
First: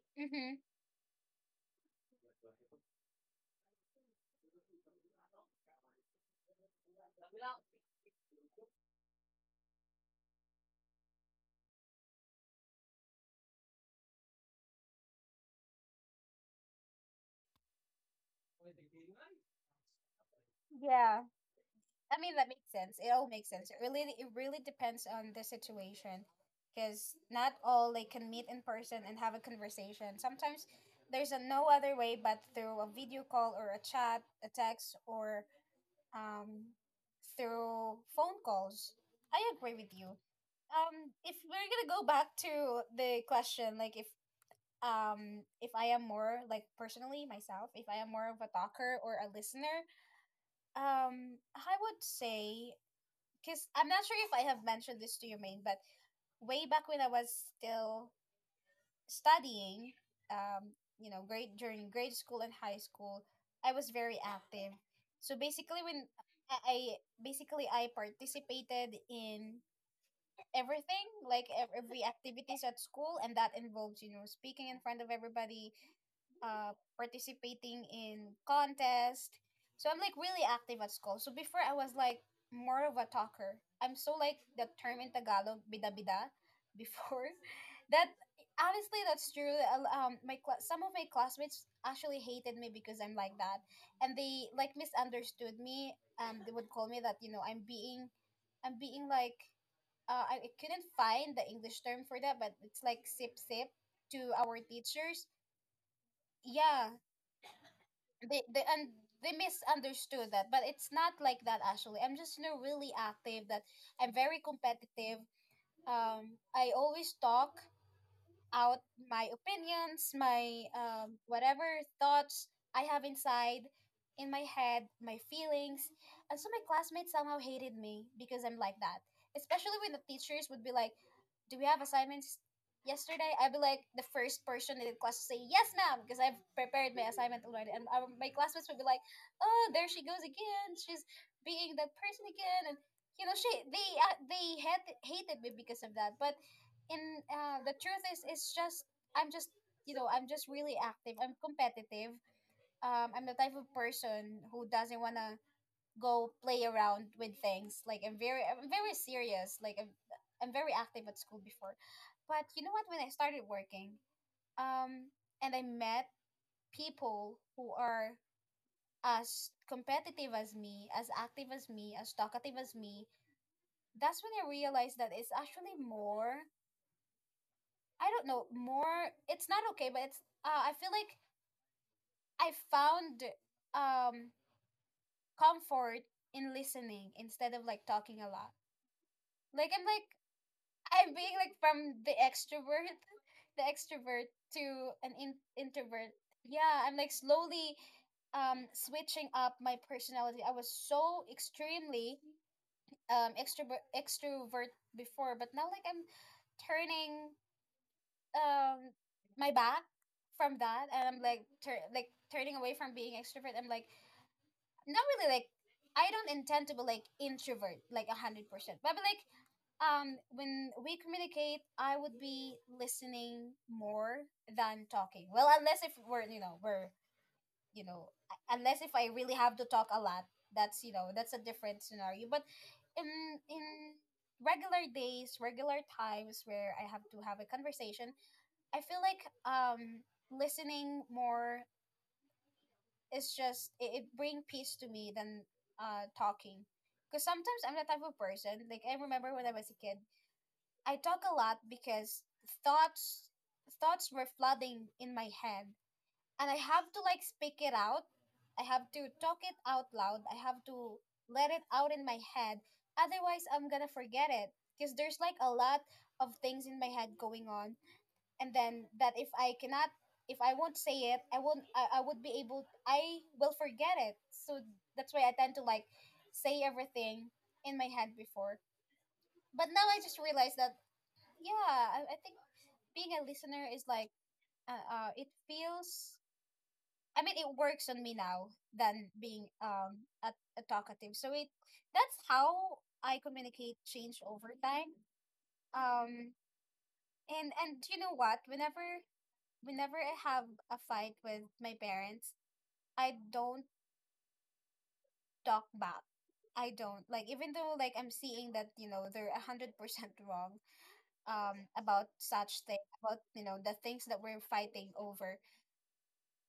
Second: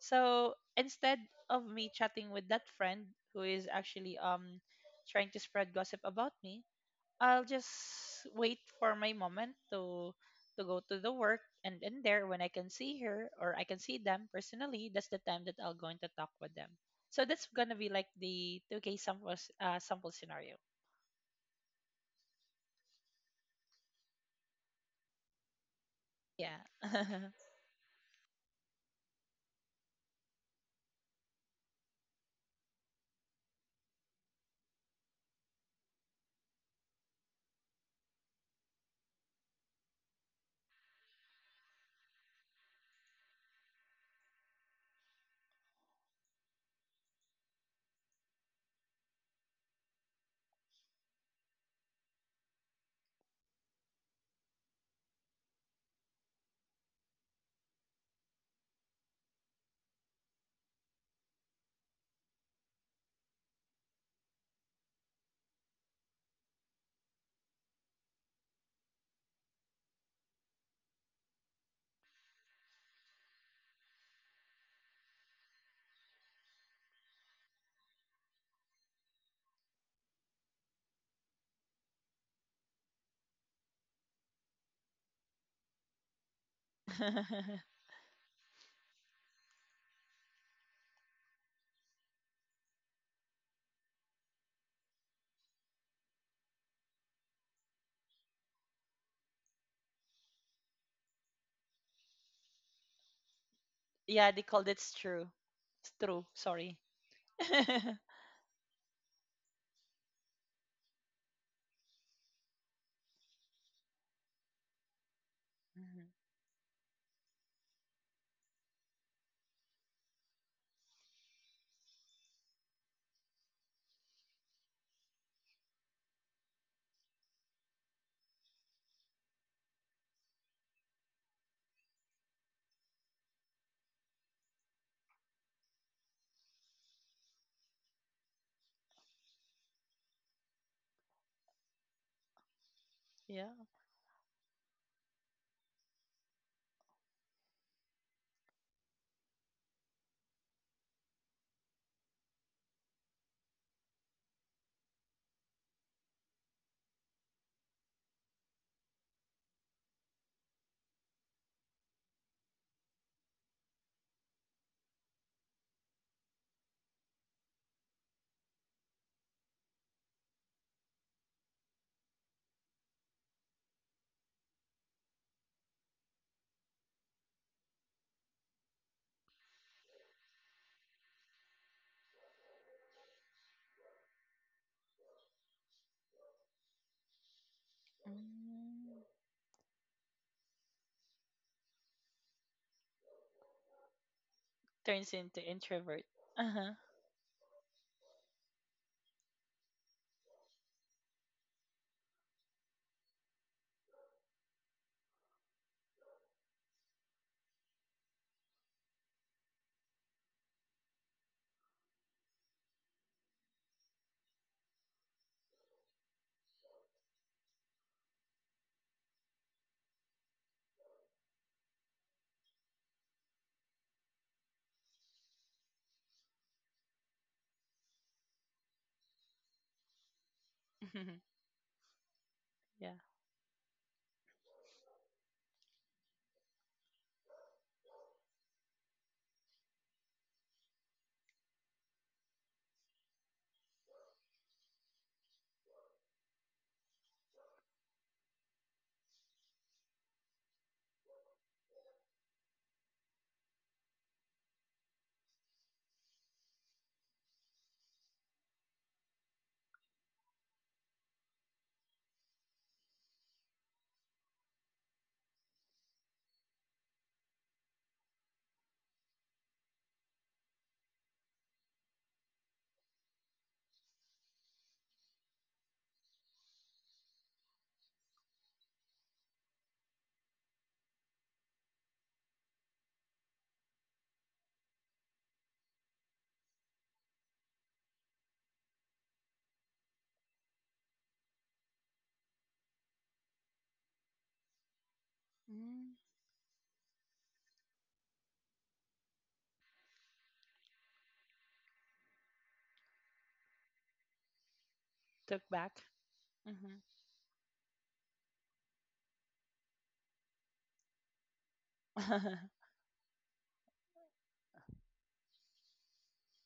[SPEAKER 2] So
[SPEAKER 1] Mhm.
[SPEAKER 2] instead of me chatting with that friend, who is actually, um, trying to spread gossip about me, I'll just wait for my moment to to go to the work, and in there when I can see her or I can see them personally, that's the time that I'll going to talk with them. So that's gonna be like the two k sample, s- uh, sample scenario.
[SPEAKER 1] Yeah. I mean that makes sense. It all makes sense. It really it really depends on the situation,
[SPEAKER 2] Yeah.
[SPEAKER 1] because not all they can meet in person and have a conversation. Sometimes there's a no other way but through a video call or a chat, a text, or um through phone calls. I agree with you. Um if we're going to go back to the question, like if um if I am more, like personally myself, if I am more of a talker or a listener, um I would say, because I'm not sure if I have mentioned this to you, main but way back when I was still studying, um you know, grade during grade school and high school, I was very active. So basically, when i I- basically I participated in everything, like ev- every activities at school, and that involves, you know, speaking in front of everybody, uh, participating in contest. So I'm like really active at school. So before I was like more of a talker. I'm so like the term in Tagalog bida bida before. That honestly that's true. Al- um my cla- some of my classmates actually hated me because I'm like that, and they like misunderstood me, and they would call me that, you know, I'm being, i'm being like uh, I I couldn't find the English term for that, but it's like sip sip
[SPEAKER 2] Yeah,
[SPEAKER 1] to
[SPEAKER 2] they
[SPEAKER 1] our
[SPEAKER 2] called it's
[SPEAKER 1] teachers.
[SPEAKER 2] true. It's true, sorry.
[SPEAKER 1] Yeah, they they and they misunderstood that, but it's not like that actually. I'm just, you know, really active. That I'm very competitive.
[SPEAKER 2] Mhm.
[SPEAKER 1] Um, I always talk out my opinions, my um, whatever thoughts I have inside, in my head, my feelings. And so my classmates somehow hated me because I'm like that. Especially when the teachers would be like, "Do we have assignments yesterday?" I'd be like the first person in the class to say, "Yes, ma'am," because I've prepared my assignment already. And our, my classmates would be like, "Oh, there she goes again. She's being that person again." And you know, she
[SPEAKER 2] Yeah.
[SPEAKER 1] they uh, they had hated me because of that. But and uh, the truth is it's just i'm just you know I'm just really active. I'm competitive. Um, i'm the type of person who doesn't want to go play around with things. Like i'm very i'm very serious. Like I'm, I'm very active at school before. But you know what, when I started working, um, and I met people who are as competitive as me, as active as me, as talkative as me, that's when I realized that it's actually more, I don't know, more, it's not okay, but it's uh, I feel like I found um comfort in listening instead of like talking a lot.
[SPEAKER 2] Mm.
[SPEAKER 1] Like I'm like I'm being like from the extrovert the extrovert to an
[SPEAKER 2] Turns
[SPEAKER 1] in-
[SPEAKER 2] into introvert.
[SPEAKER 1] introvert.
[SPEAKER 2] Uh-huh.
[SPEAKER 1] Yeah, I'm like slowly um switching up my personality. I was so extremely um extrovert extrovert before, but now like I'm turning um my back from that, and I'm like tur- like turning away from being extrovert. I'm like not really like, I don't intend to be like introvert like one hundred percent, but, but like um when we communicate, I would be listening more than talking. Well, unless if we're, you know we're you know u- unless if I really have to talk a lot, that's, you know that's a different scenario. But
[SPEAKER 2] Yeah.
[SPEAKER 1] in in regular days, regular times where I have to have a conversation, I feel like um listening more is just it, it bring peace to me than uh talking. Because sometimes I'm the type of person, like I remember when I was a kid, I talk a lot because thoughts thoughts were flooding in my head, and I have to like speak it out. I have to talk it out loud. I have to let it out in my head. Otherwise, I'm gonna forget it because there's like a lot of things in my head going on, and then that, if I cannot, if I won't say it, I won't I, I would be able, I will forget it. So that's why I tend to like say everything in my head before. But now I just realized that yeah, I, I think being a listener is like uh, uh it feels, I mean, it works on me now than being um a, a talkative. So it that's how I communicate change over time.
[SPEAKER 2] Mm.
[SPEAKER 1] Um and and you know what? Whenever whenever I have a fight with my parents, I don't
[SPEAKER 2] Took
[SPEAKER 1] talk
[SPEAKER 2] back.
[SPEAKER 1] back. I
[SPEAKER 2] Hmm.
[SPEAKER 1] don't, like, even though like I'm seeing that you know they're a hundred percent wrong um about such thing, about you know the things that we're fighting over.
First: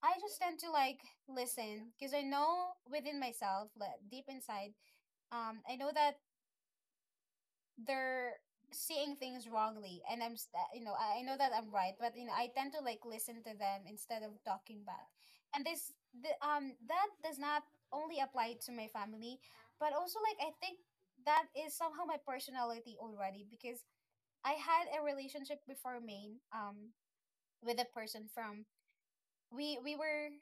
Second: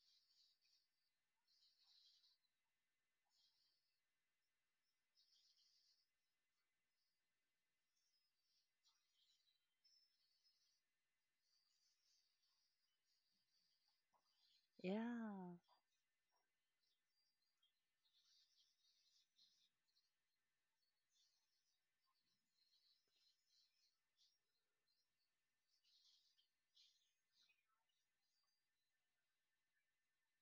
[SPEAKER 1] I just tend to like listen because I know within myself, like deep inside um I know that they're seeing things wrongly, and i'm st- you know I, I know that I'm right, but you know I tend to like listen to them instead of talking back.
[SPEAKER 2] Yeah.
[SPEAKER 1] And this the, um that does not only apply to my family, but also like I think that is somehow my personality already. Because I had a relationship before, maine, um with a person from, we we were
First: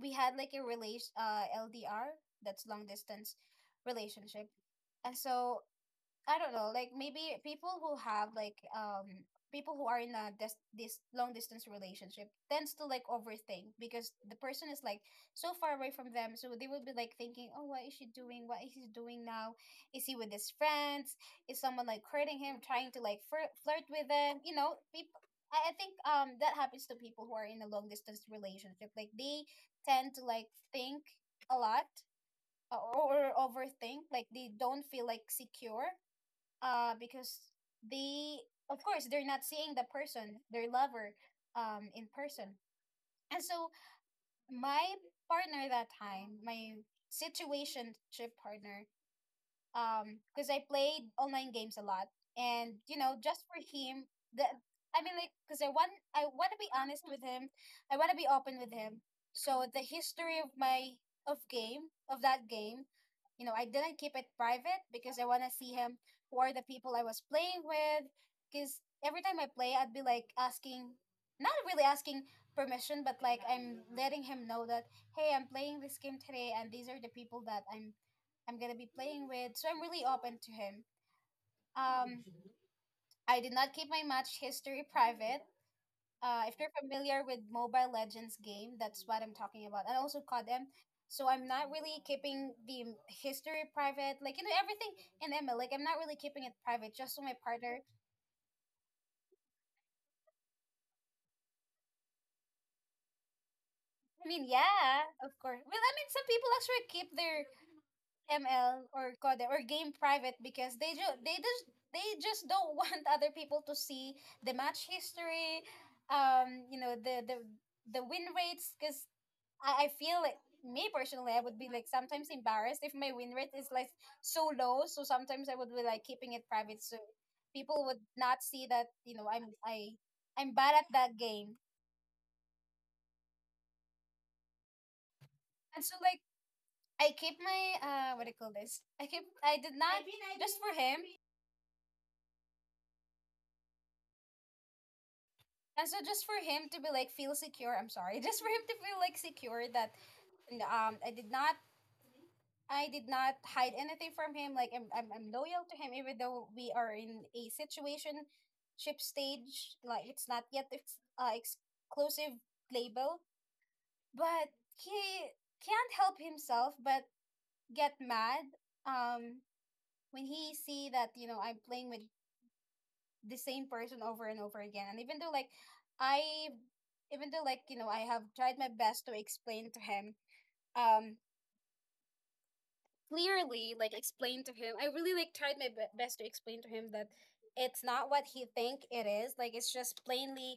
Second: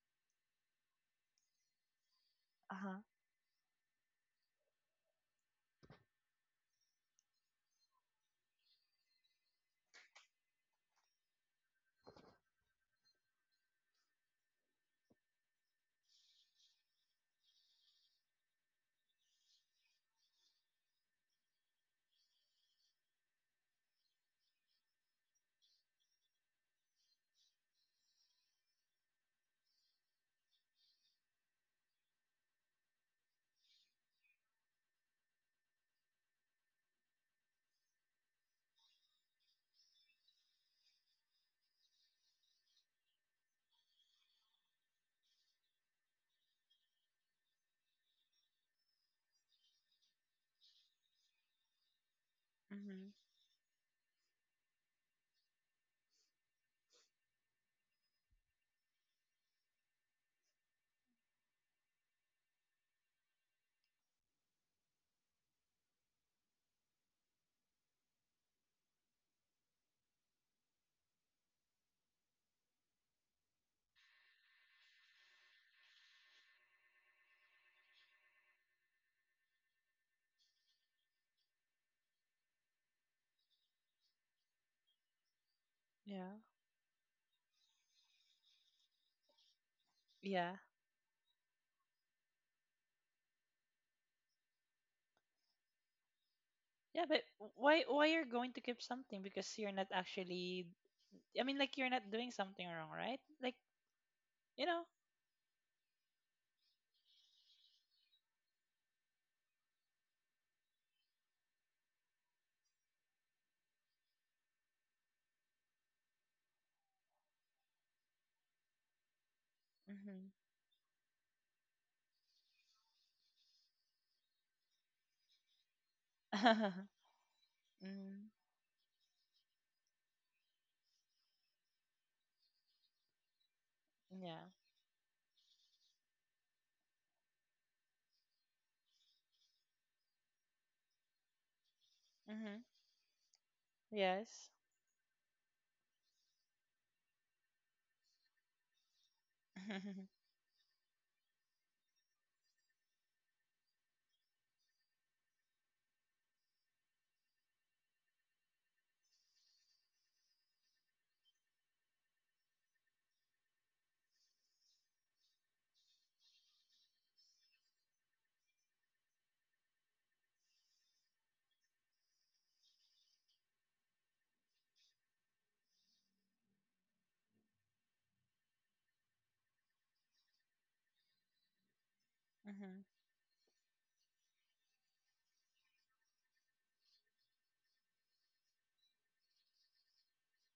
[SPEAKER 1] we had like a relation, uh LDR, that's long
[SPEAKER 2] Uh-huh.
[SPEAKER 1] distance relationship. And so I don't know, like maybe people who have like um people who are in a dis- this long distance relationship tends to like overthink because the person is like so far away from them, so they will be like thinking, oh, what is she doing, what is he doing now, is he with his friends, is someone like hurting him, trying to like flir- flirt with them. You know people, I I think um that happens to people who are in a long distance relationship. Like they tend to like think a lot, or, or overthink. Like they don't feel like secure uh because they, of course they're not seeing the person, their lover, um in person. And so my partner that time, my situationship partner, um because I played online games a lot, and you
[SPEAKER 2] Mhm.
[SPEAKER 1] know just for him, the I mean like because I want I want to be honest with him, I want to be open with him. So the history of my, of game, of that game, you know, I didn't keep it private because I want to see him, who are the people I was playing with. Because every time I play, I'd be like asking, not really asking permission, but like I'm letting him know that, hey, I'm playing this game today, and these are the people that I'm I'm gonna be playing with. So I'm really open to him. Um, I did not keep my match history private.
[SPEAKER 2] Yeah.
[SPEAKER 1] Uh, if you're familiar with Mobile Legends game, that's what I'm talking about, and also
[SPEAKER 2] Yeah.
[SPEAKER 1] C O D M. So I'm not really keeping the m- history private, like you know everything in M L. Like I'm not really keeping it private,
[SPEAKER 2] Yeah,
[SPEAKER 1] just
[SPEAKER 2] but
[SPEAKER 1] to my partner.
[SPEAKER 2] why why you're going to keep something, because you're not actually, I mean, like you're not doing something wrong, right? Like,
[SPEAKER 1] I mean,
[SPEAKER 2] you know.
[SPEAKER 1] yeah, of course. Well, I mean, some people actually keep their M L or Code or game private because they ju- they just they just don't want other people to see the match history, um, you know the the the win rates. Because I, I
[SPEAKER 2] Mhm.
[SPEAKER 1] feel like, me personally, I would be like sometimes embarrassed if my win rate is like so low. So sometimes I would be like keeping it private, so people would
[SPEAKER 2] Mm.
[SPEAKER 1] not see that you know I'm I I'm bad at that game.
[SPEAKER 2] Yeah.
[SPEAKER 1] And so like I keep my uh what do you call this? I keep I did not, just for him.
[SPEAKER 2] Mhm. Yes.
[SPEAKER 1] And so just for him to be like feel secure, I'm sorry, just for him to feel like secure that n- um I did not, I did not hide anything from him. Like I'm I'm, I'm loyal to him even though we are in a situation ship stage, like it's not yet ex- uh, exclusive label, but he can't help himself but get mad um when he see that you know I'm playing with the same person over and over again. And even though like I, even though like, you know, I have tried my best to explain to him, um,
[SPEAKER 2] Mhm.
[SPEAKER 1] clearly, like explain to him. I really like tried my be- best to explain to him that it's not what he think it is. Like it's just plainly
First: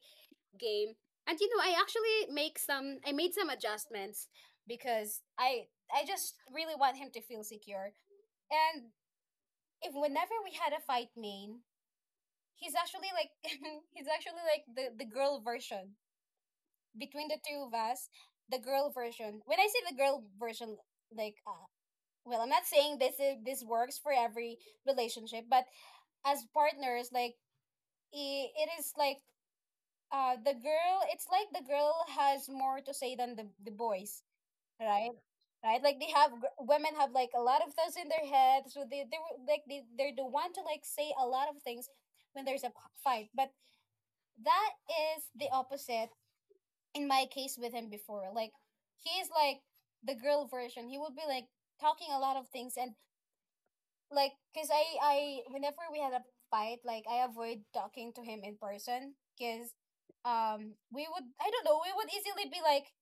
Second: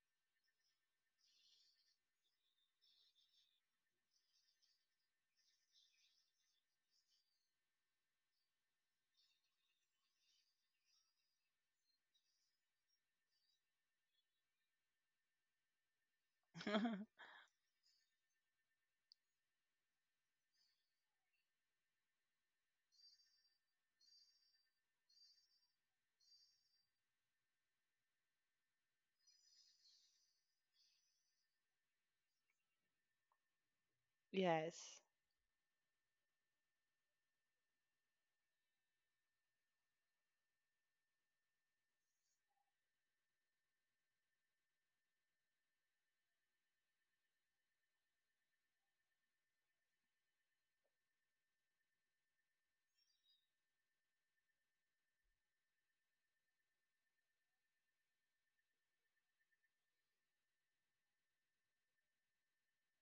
[SPEAKER 1] game. And you know, I actually make some I made some adjustments because I I just really want him to feel secure. And if, whenever we had a fight, main, he's actually like he's actually like the, the girl version, between the two of us, the girl version. When I say the girl version, like, uh, well, I'm not saying this is, this works for every relationship, but as partners, like, I it is like, uh, the girl, it's like the girl has more to say than the the boys,
[SPEAKER 2] Yes.
[SPEAKER 1] right? Right, like they have gr- women have like a lot of thoughts in their head, so they they were- like they they're the one to like say a lot of things when there's a p- fight. But that is the opposite in my case with him before. Like he is like the girl version. He would be like talking a lot of things. And like because I I whenever we had a fight, like I avoid talking to him in person because um we would, I don't know, we would easily be like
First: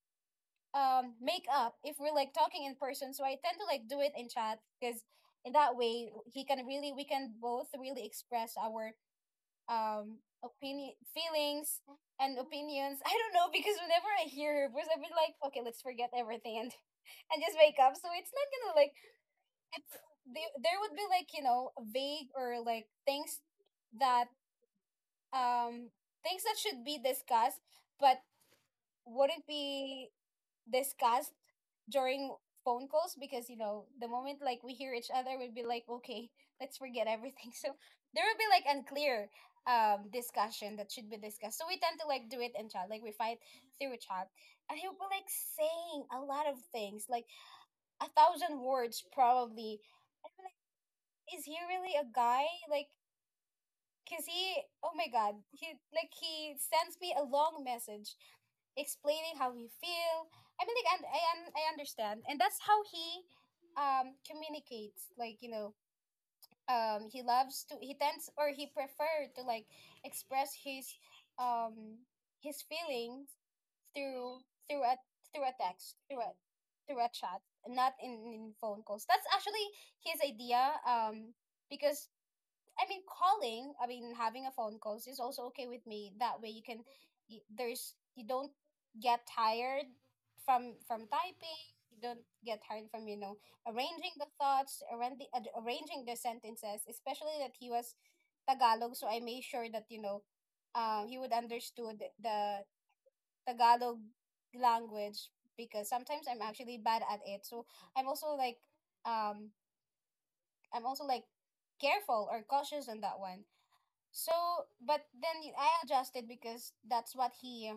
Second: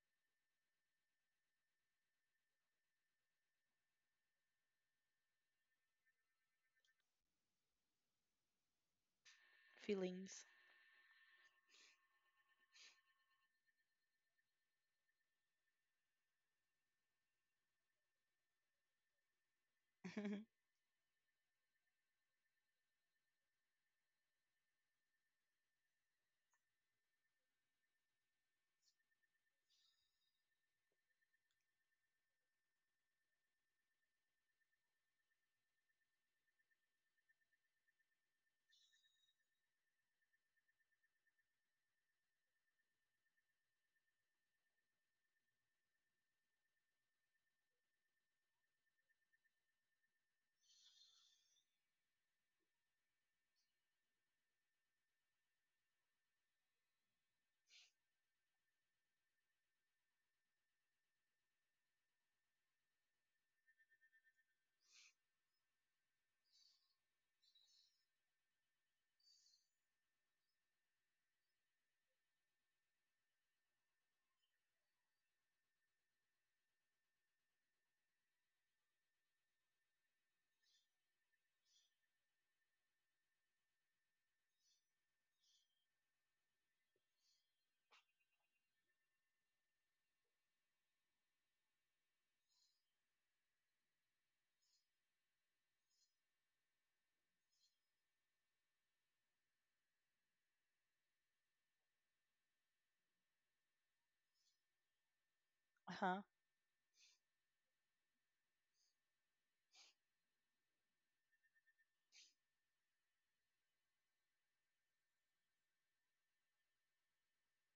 [SPEAKER 1] um make up if we're like talking in person. So I tend to like do it in chat because in that way he can really, we can both really express our um
[SPEAKER 2] Feelings.
[SPEAKER 1] opinion, feelings and opinions. I don't know, because whenever I hear her voice, I've been like, okay, let's forget everything and and just wake up. So it's not gonna like, it's, there there would be like you know vague, or like things that um things that should be discussed, but wouldn't be discussed during phone calls, because you know the moment like we hear each other, we'll be like, okay, let's forget everything so there will be like unclear um discussion that should be discussed. So we tend to like do it in chat, like we fight through chat, and he'll be like saying a lot of things, like a thousand words probably. I'm like, is he really a guy? Like because he oh my god, he, like he sends me a long message explaining how he feel. I mean, like, and I un- I understand, and that's how he um communicates. Like you know, um, he loves to, he tends, or he prefer to like express his um his feelings through, through a through a text, through a through a chat, not in, in phone calls. That's actually his idea. Um, because I mean, calling, I mean, having a phone calls is also okay with me. That way you can, y- there's, you don't get tired from from typing. You don't get tired from, you know, arranging the thoughts, arranging, arranging the sentences, especially that he was Tagalog. So I made sure that, you know, um, he would understood the Tagalog language, because
[SPEAKER 2] Uh-huh.
[SPEAKER 1] sometimes I'm actually bad at it. So I'm also like, um, I'm also like careful or cautious on that one. So, but then I adjusted because that's what he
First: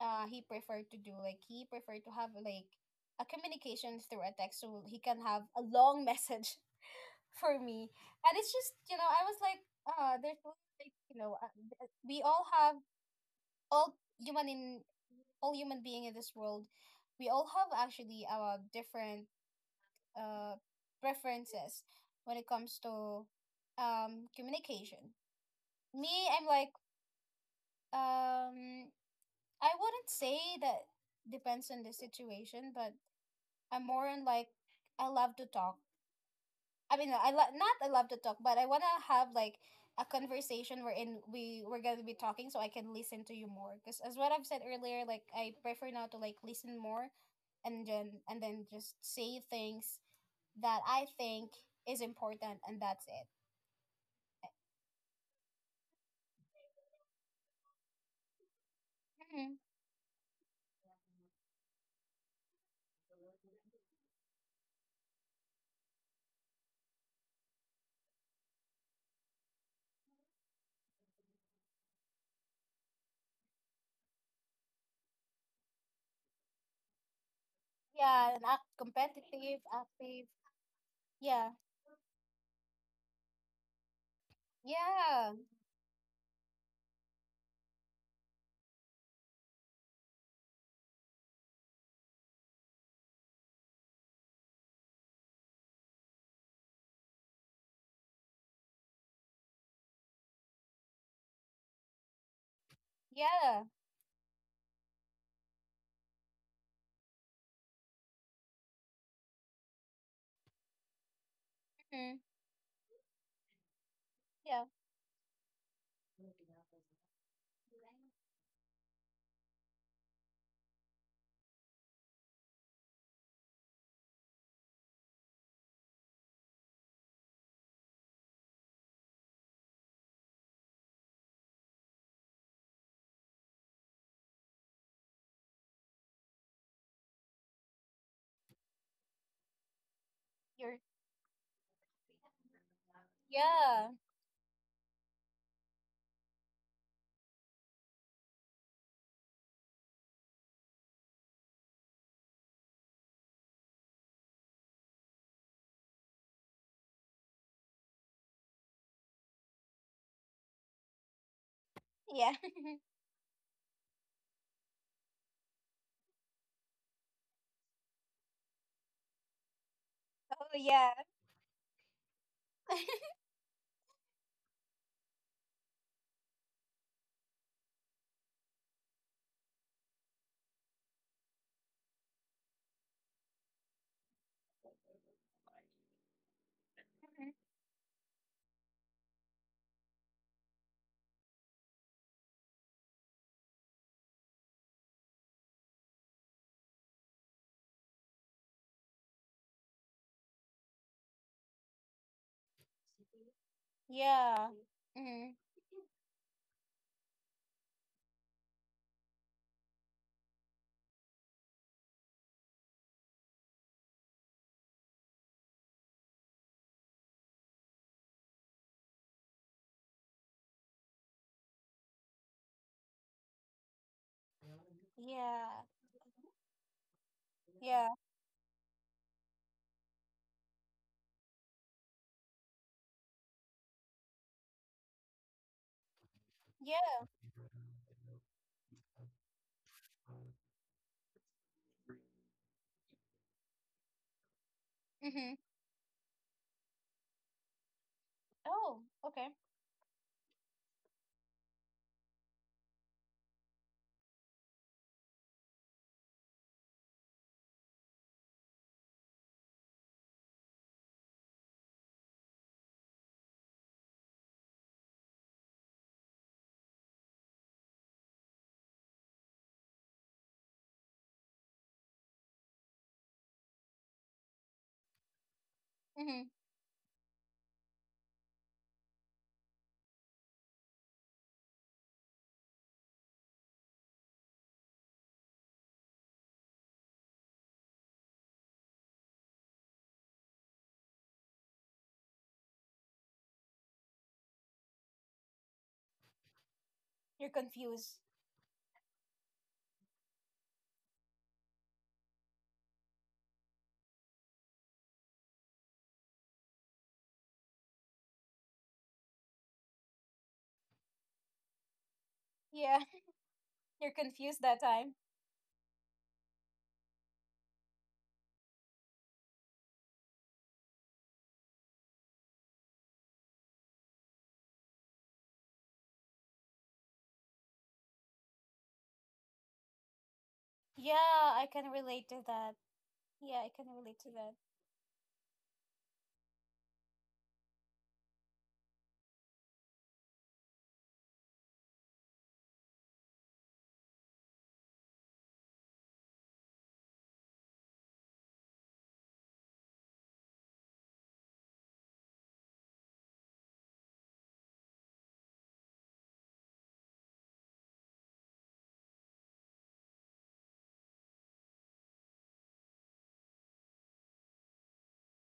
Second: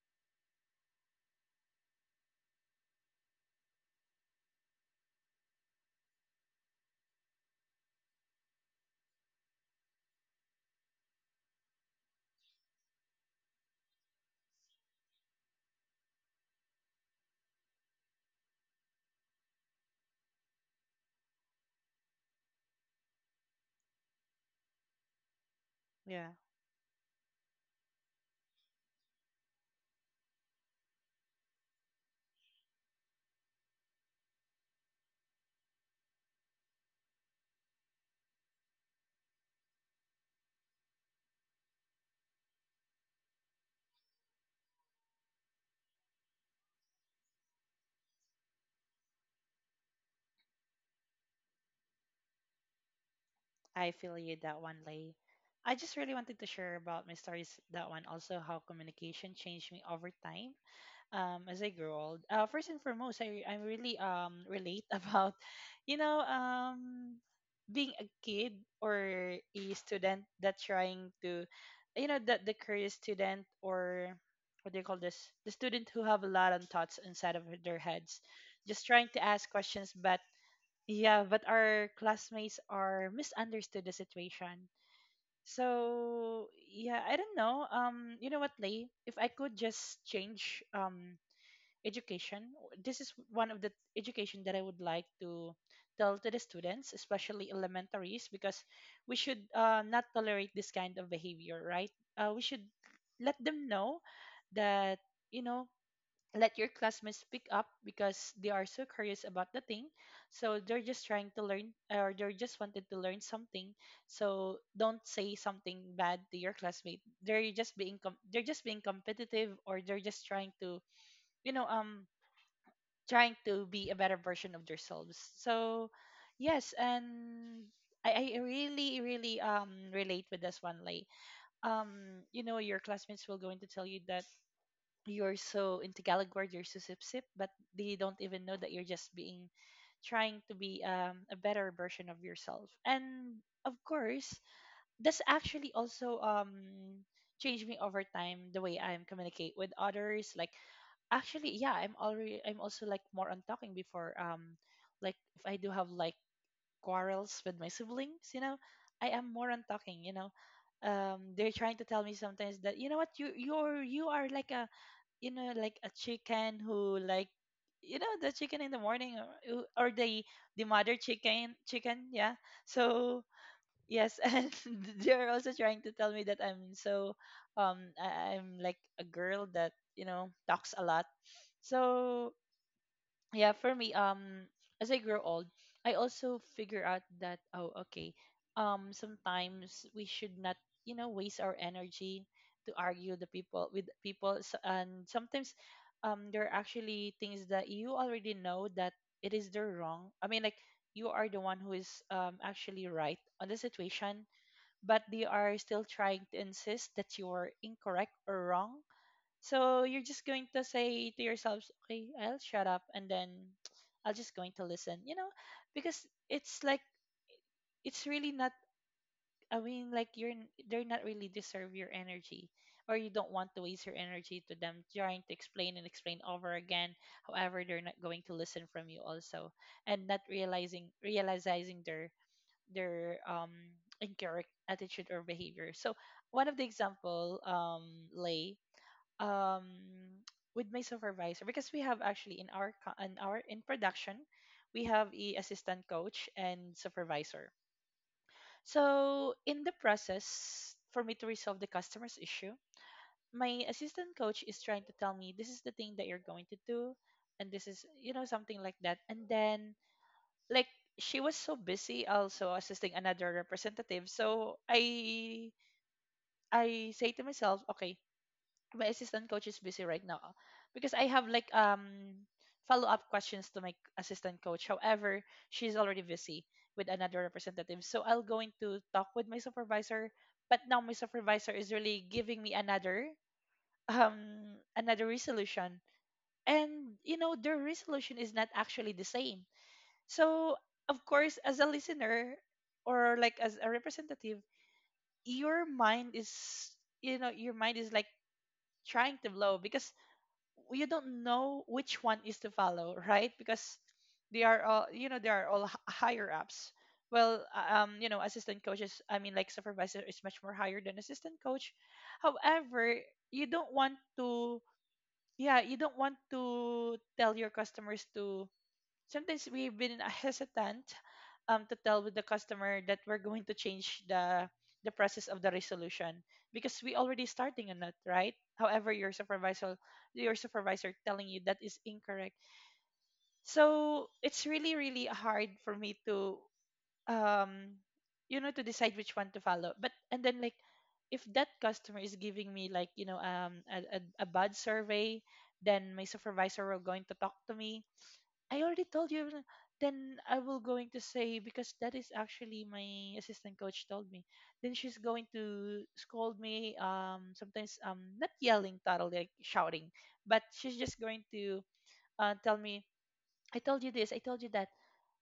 [SPEAKER 1] uh he preferred to do. Like he preferred to have like a communication through a text, so he can have a long message for me. And it's just you know I was like, uh, there's no- like you know uh, th- we all have all human in all human being in this world, we all have actually our different uh preferences when it comes to um communication.
[SPEAKER 2] Yeah.
[SPEAKER 1] Me, I'm like, um I wouldn't say that depends on the situation, but I'm more on like I love to talk. I mean, I lo- not I love to talk, but I wanna have like a conversation wherein we we're gonna be talking, so I can listen to you more. Because as what I've said earlier, like I prefer now to like listen more, and then and then just say things that I think is important, and that's it.
[SPEAKER 2] I feel you that one, Lay. I just really wanted to share about my stories, that one also, how communication
[SPEAKER 1] Hmm.
[SPEAKER 2] changed me over time, um as I grow old. Uh first and foremost, I I really um relate about, you know um being a kid or a student that trying to, you know the the curious student, or what do you call this? The student who have a lot of thoughts inside of their heads,
[SPEAKER 1] Yeah, and act
[SPEAKER 2] just trying to ask
[SPEAKER 1] competitive,
[SPEAKER 2] questions but
[SPEAKER 1] active.
[SPEAKER 2] yeah, but
[SPEAKER 1] Yeah,
[SPEAKER 2] our classmates are misunderstood the situation.
[SPEAKER 1] yeah,
[SPEAKER 2] So yeah, I don't know. Um, you know what, Lay? If I could just change um education, this is one of the education that I would like to tell to the students, especially elementaries, because we should uh, not tolerate this kind of behavior, right? Uh, we should let
[SPEAKER 1] yeah.
[SPEAKER 2] them know that you know let your classmates pick up because they are so curious about the thing, so they're just trying to learn
[SPEAKER 1] Hmm.
[SPEAKER 2] or they're just wanted to learn something. So
[SPEAKER 1] Yeah,
[SPEAKER 2] don't say something bad to your classmate, they're just being com- they're just being competitive or they're just trying to you know um trying to be a better version of themselves. So, yes, and I, I really, really um relate with this one. Like, um, you know, your classmates will going to tell you that you're so into Tagalog word, you're so sip sip, but they don't even know that you're just being trying to
[SPEAKER 1] you're.
[SPEAKER 2] be um a better version of yourself. And of
[SPEAKER 1] Yeah.
[SPEAKER 2] course, that's actually also um changed me over time the way I'm communicate with others. Like actually yeah, i'm already i'm also like more on talking before, um like if I do have like quarrels with my siblings, you know I am more on talking, you know um they're trying to tell me
[SPEAKER 1] Yeah.
[SPEAKER 2] sometimes that you know what, you you're you are like a, you know, like a chicken who, like, you know, the chicken in the morning, or, or the
[SPEAKER 1] Oh,
[SPEAKER 2] the
[SPEAKER 1] yeah.
[SPEAKER 2] mother chicken chicken, yeah. So yes, and they're also trying to tell me that I'm so um I- I'm like a girl that, you know, talks a lot. So, yeah, for me, um as I grow old, I also figure out
[SPEAKER 1] Mhm.
[SPEAKER 2] that, oh, okay. Um sometimes we should not, you know, waste our energy to argue the people with people S- and sometimes um there are actually things that you already know that it is their wrong. I mean, like, you are the one who is um actually right on the situation,
[SPEAKER 1] Yeah.
[SPEAKER 2] but they
[SPEAKER 1] Mm-hmm.
[SPEAKER 2] are still trying to insist that you're incorrect or wrong. So you're just going to say to yourselves, okay, I'll shut up, and then I'll just going to listen, you know, because it's like, it's really not, I mean, like, you're n- they're not really deserve your energy, or you don't want to waste your energy to them trying to
[SPEAKER 1] Yeah.
[SPEAKER 2] explain and explain over again. However, they're
[SPEAKER 1] Yeah.
[SPEAKER 2] not going to listen from you also, and not realizing realizing their their um incorrect attitude or behavior. So one of the
[SPEAKER 1] Yeah.
[SPEAKER 2] example, um, Lay, um with my supervisor, because we have actually in our co- in our in production we have
[SPEAKER 1] Mm-hmm.
[SPEAKER 2] a assistant coach and supervisor.
[SPEAKER 1] Oh, okay.
[SPEAKER 2] So in the process for me to resolve the customer's issue, my assistant coach is trying to tell me this is the thing that you're going to do, and this is, you know, something like that, and then, like, she was so busy also assisting another representative. So I I say to myself, okay, my assistant coach is busy right now because I have like um follow up questions to my assistant coach. However, she's already
[SPEAKER 1] Mm-hmm.
[SPEAKER 2] busy with another representative. So I'll go into talk with my supervisor, but now my supervisor is really giving me another um another resolution. And you know, their resolution is not actually the same. So, of course, as a listener or like as a representative, your mind is, you
[SPEAKER 1] You're
[SPEAKER 2] know, your mind is
[SPEAKER 1] confused.
[SPEAKER 2] like trying to blow because you don't know which one is to follow, right? Because they are all, you know, they are all h- higher ups. Well, uh, um, you know, assistant coaches, I mean, like, supervisor is much more higher than assistant coach.
[SPEAKER 1] Yeah.
[SPEAKER 2] However, you don't
[SPEAKER 1] You're
[SPEAKER 2] want
[SPEAKER 1] confused that
[SPEAKER 2] to,
[SPEAKER 1] time.
[SPEAKER 2] yeah, you don't want to tell your customers to, sometimes we've been hesitant um, to tell with the customer that we're going to change the the process of the resolution because we already starting on it, right? However, your supervisor your
[SPEAKER 1] Yeah,
[SPEAKER 2] supervisor telling you
[SPEAKER 1] I
[SPEAKER 2] that
[SPEAKER 1] can
[SPEAKER 2] is
[SPEAKER 1] relate to
[SPEAKER 2] incorrect.
[SPEAKER 1] that. Yeah, I can relate to
[SPEAKER 2] So
[SPEAKER 1] that.
[SPEAKER 2] it's really really hard for me to um you know to decide which one to follow. But and then like if that customer is giving me like, you know, um a, a, a bad survey, then my supervisor will going to talk to me, "I already told you everything." Then I will going to say because that is actually my assistant coach told me. Then she's going to scold me. Um, sometimes, um, not yelling totally, like shouting, but she's just going to uh, tell me, "I told you this. I told you that,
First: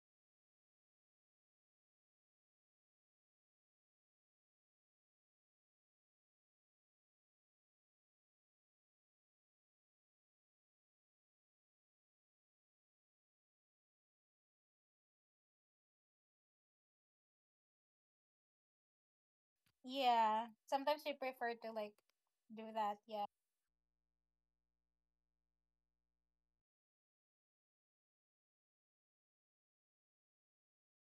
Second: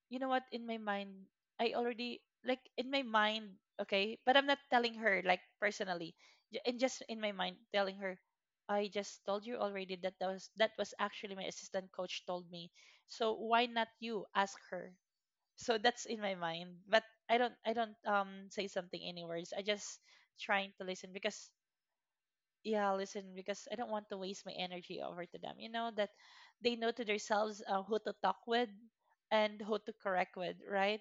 [SPEAKER 2] you know what, in my mind I already, like, in my mind, okay, but I'm not telling her like personally. J- and just in my mind telling her, I just told you already that that was that was actually my assistant coach told me, so why not you ask her. So that's in my mind, but i don't I don't um say something any words, I just
[SPEAKER 1] Yeah.
[SPEAKER 2] trying to
[SPEAKER 1] Sometimes we
[SPEAKER 2] listen because,
[SPEAKER 1] prefer to like do
[SPEAKER 2] yeah,
[SPEAKER 1] that. Yeah.
[SPEAKER 2] listen because I don't want to waste my energy over to them, you know, that they know to themselves uh, who to talk with and who to correct with, right?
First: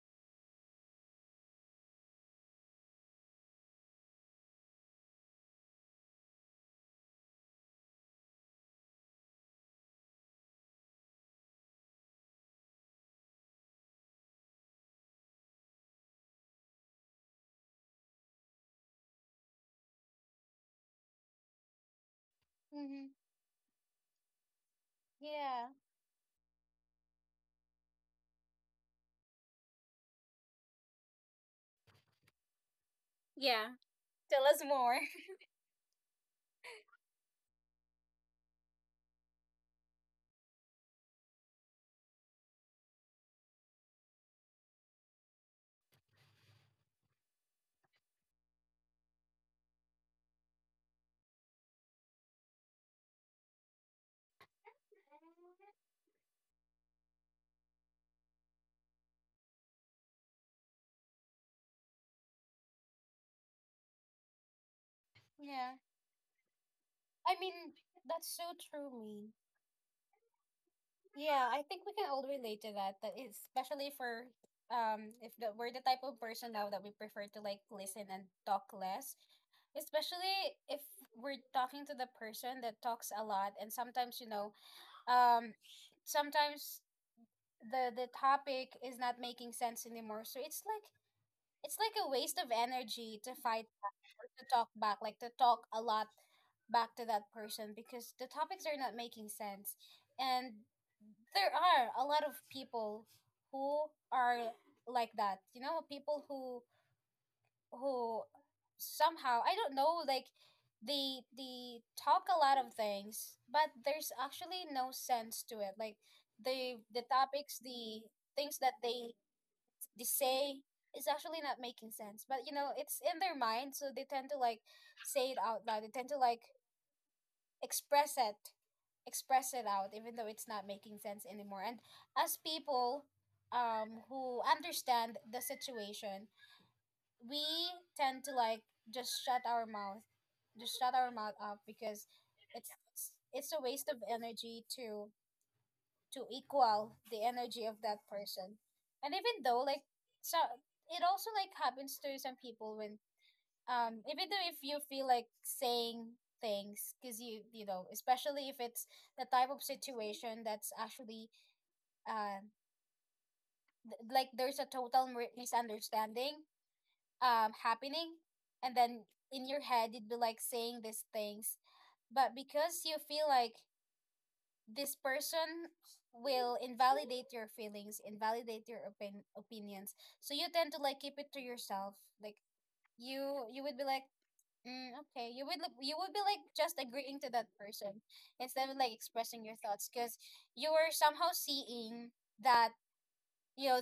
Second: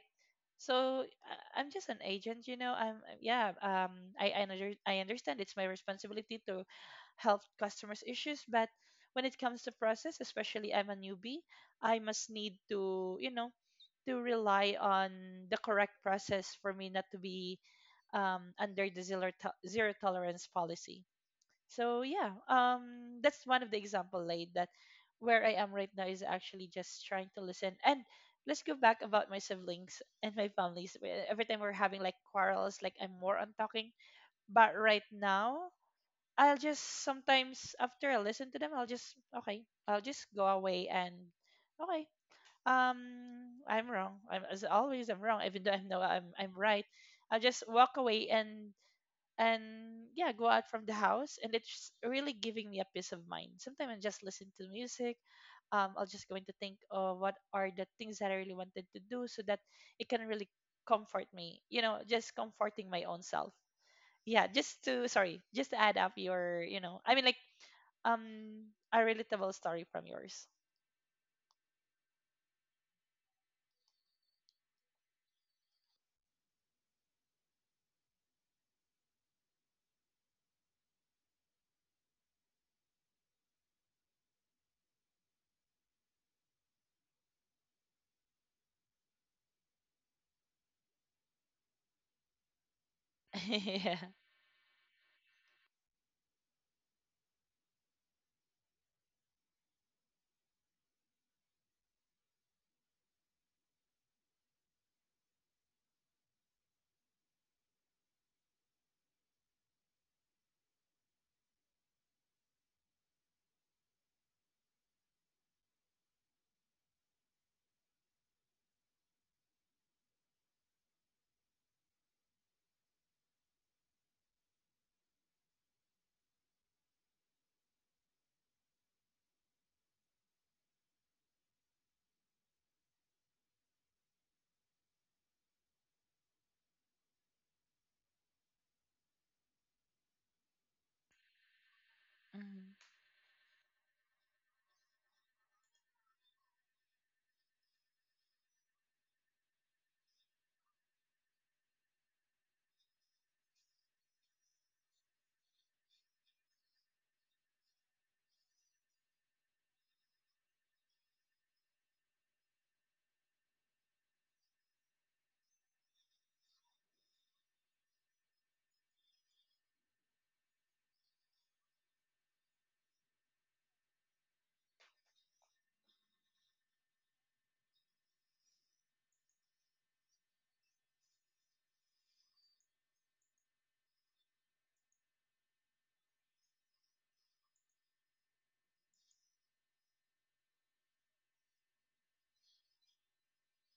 [SPEAKER 2] So I- I'm just an agent, you know. I'm I'm- yeah. Um, I I, under, I understand it's my responsibility to help customers' issues, but when it comes to process, especially I'm a newbie, I must need to, you know, to rely on the correct process for me not to be um, under the zero to- zero tolerance policy. So yeah,
[SPEAKER 1] Mm-hmm.
[SPEAKER 2] um, that's one of the example, laid that where I
[SPEAKER 1] Yeah.
[SPEAKER 2] am right now is actually just trying to listen. And let's go back about my siblings and my families. Where every time we're having like quarrels, like I'm more on
[SPEAKER 1] Yeah.
[SPEAKER 2] talking.
[SPEAKER 1] Tell us
[SPEAKER 2] But
[SPEAKER 1] more.
[SPEAKER 2] right now, I'll just sometimes after I listen to them, I'll just, okay, I'll just go away and, okay, Um, I'm wrong. I'm as always, I'm wrong. Even though I know I'm I'm right, I'll just walk away and and yeah, go out from the house. And it's really giving me a peace of mind. Sometimes I just listen to music. Um, I'll just going to think of what are the things that I really wanted to do, so that it can really comfort me, you know, just comforting my own self. Yeah, just to, sorry,
[SPEAKER 1] Yeah.
[SPEAKER 2] just to add up your, you know, I mean,
[SPEAKER 1] I
[SPEAKER 2] like,
[SPEAKER 1] mean, that's so
[SPEAKER 2] um,
[SPEAKER 1] true,
[SPEAKER 2] a
[SPEAKER 1] me.
[SPEAKER 2] relatable story from yours.
[SPEAKER 1] Yeah, I think we can all relate to that. That is, especially for, um, if the, we're the type of person now that we prefer to like listen and talk less, especially if we're talking to the person that talks a lot, and sometimes you know, um, sometimes the the topic is not making sense anymore. So it's like it's like a waste of energy to fight
[SPEAKER 2] Yeah.
[SPEAKER 1] or to talk back, like to talk a lot back to that person because the topics are not making sense. And there are a lot of people who are like that, you know, people who who somehow I don't know, like they they talk a lot of things but there's actually no sense to it, like the the topics, the things that they they say is actually not making sense, but you know it's in their mind, so they tend to like say it out loud, they tend to like express it express it out even though it's not making sense anymore. And as people um who understand the situation, we tend to like just shut our mouth just shut our mouth up because it's
[SPEAKER 2] Mhm.
[SPEAKER 1] it's, it's a waste of energy to to equal the energy of that person. And even though like so it also like happens to some people when, um even though if you feel like saying things because you you know, especially if it's the type of situation that's actually, uh th- like there's a total mi- misunderstanding um happening, and then in your head you'd be like saying these things, but because you feel like this person will invalidate your feelings, invalidate your opin- opinions, so you tend to like keep it to yourself. Like you you would be like, mm, okay. You would look, you would be like just agreeing to that person instead of like expressing your thoughts, because you were somehow seeing that, you know,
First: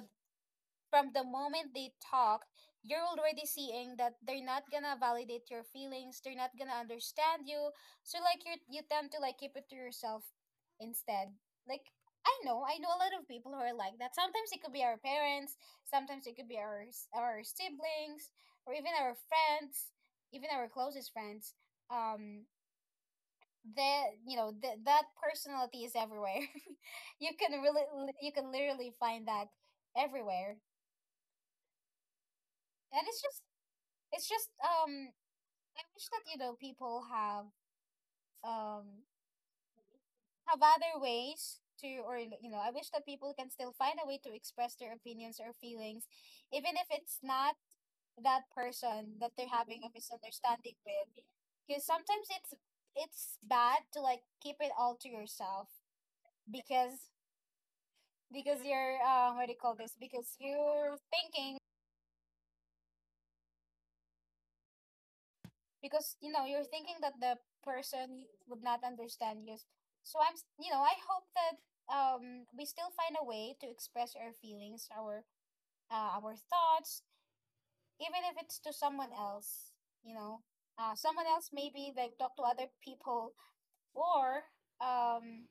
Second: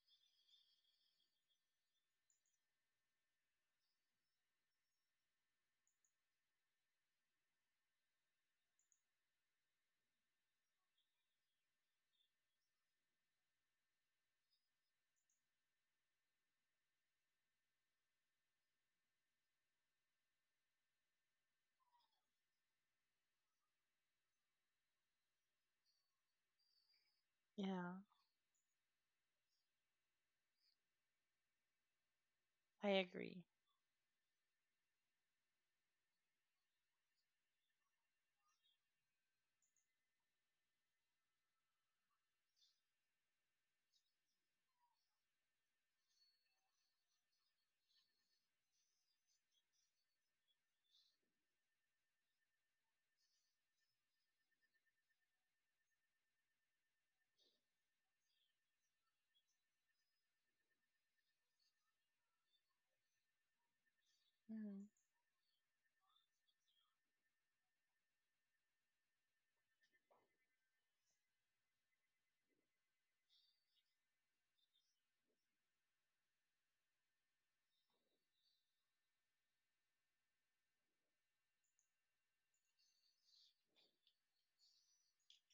[SPEAKER 1] from the moment they talk, you're already seeing that they're not gonna validate your feelings, they're not gonna understand you. So like you you tend to like keep it to yourself instead. Like I know, I know a lot of people who are like that. Sometimes it could be our parents, sometimes it could be our s- our siblings, or even our friends, even our closest friends. Um, that, you know th- that personality is everywhere. You can really,
[SPEAKER 2] Yeah,
[SPEAKER 1] you can literally find that everywhere.
[SPEAKER 2] I
[SPEAKER 1] And it's just,
[SPEAKER 2] agree.
[SPEAKER 1] it's just, um I wish that, you know, people have, um have other ways to, or you know, I wish that people can still find a way to express their opinions or feelings even if it's not that person that they're having a misunderstanding with, because sometimes it's it's bad to like keep it all to yourself, because because you're, uh what do you call this, because you're thinking,
[SPEAKER 2] Mhm.
[SPEAKER 1] because you know you're thinking that the person would not understand you. So i'm s- you know, I hope that, um we still find a way to express our feelings, our, uh, our thoughts, even if it's to someone else, you know, uh, someone else, maybe like talk to other people, or, um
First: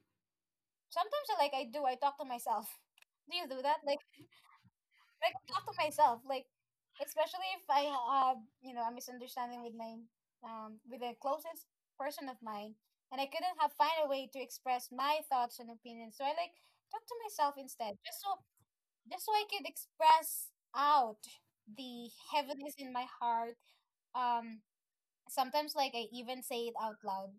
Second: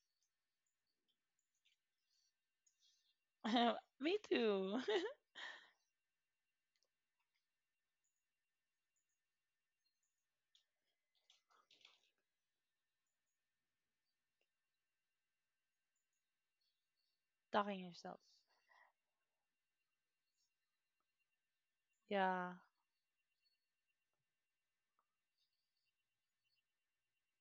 [SPEAKER 1] sometimes I, like i do I talk to myself. Do you do that? like
[SPEAKER 2] Me too.
[SPEAKER 1] like talk to myself, like especially if I have, you know, a misunderstanding with my, um with the closest person of mine, and I couldn't have find a way to express my thoughts and opinions, so I like talk to myself
[SPEAKER 2] Talking
[SPEAKER 1] instead.
[SPEAKER 2] yourself.
[SPEAKER 1] Just so just so I could express out the
[SPEAKER 2] Yeah.
[SPEAKER 1] heaviness in my heart. Um, sometimes like I even say it out loud.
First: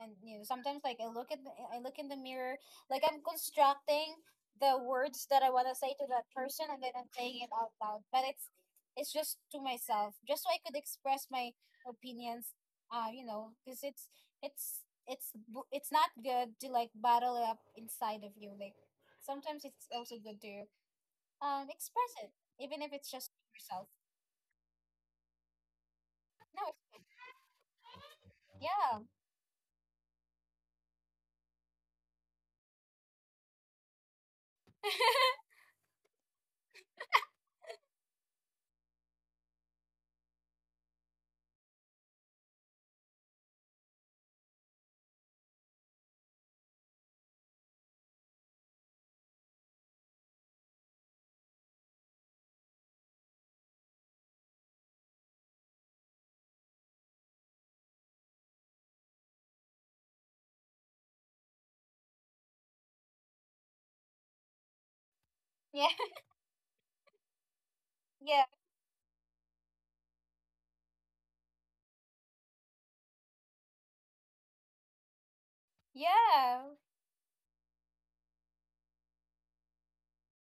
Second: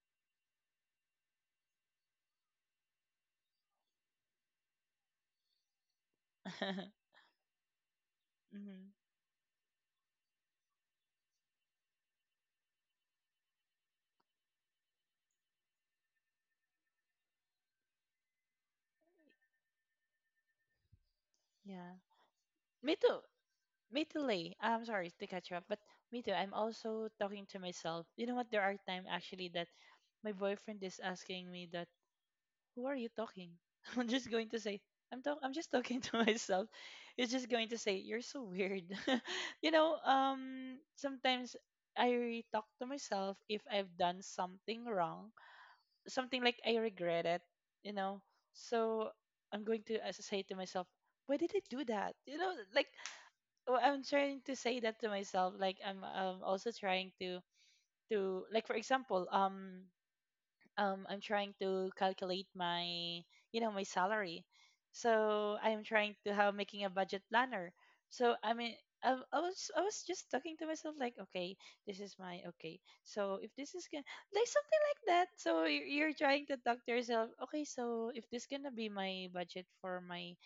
[SPEAKER 1] And new. Sometimes, like I look at the, I look in the mirror, like I'm constructing the words that I want to say to that person, and then I'm saying it out loud. But it's
[SPEAKER 2] Hmm.
[SPEAKER 1] it's just to myself, just so I could express my opinions. Uh, you know, because it's it's it's bu- it's not good to like bottle it up inside of you. Like sometimes it's also good to, um
[SPEAKER 2] Yeah.
[SPEAKER 1] express it, even if
[SPEAKER 2] Me
[SPEAKER 1] it's
[SPEAKER 2] too.
[SPEAKER 1] just to yourself.
[SPEAKER 2] Me too, Lay. I'm sorry to cut you off, but me too. I'm
[SPEAKER 1] No,
[SPEAKER 2] also talking to myself. You know what? There are
[SPEAKER 1] yeah,
[SPEAKER 2] times actually that my boyfriend is asking me that, "Who are you talking?" I'm just going to say, "I'm talk. I'm just talking to myself." He's just going to say, "You're so weird." You know. Um. Sometimes I talk to myself if I've done something wrong, something like I regret it. You know. So I'm going to, as I say to myself, why did I do that? You know, like, well, I'm trying to say that to myself. Like, I'm um also trying to to like, for example, um um I'm trying to calculate my, you know, my salary. So I'm
[SPEAKER 1] yeah,
[SPEAKER 2] trying to have making a budget planner. So
[SPEAKER 1] yeah,
[SPEAKER 2] I mean, I, I was I was just talking to myself, like, okay, this is my, okay, so if this is gonna, like, something like that, so you're, you're trying to
[SPEAKER 1] yeah,
[SPEAKER 2] talk to yourself, okay, so if this gonna be my budget for my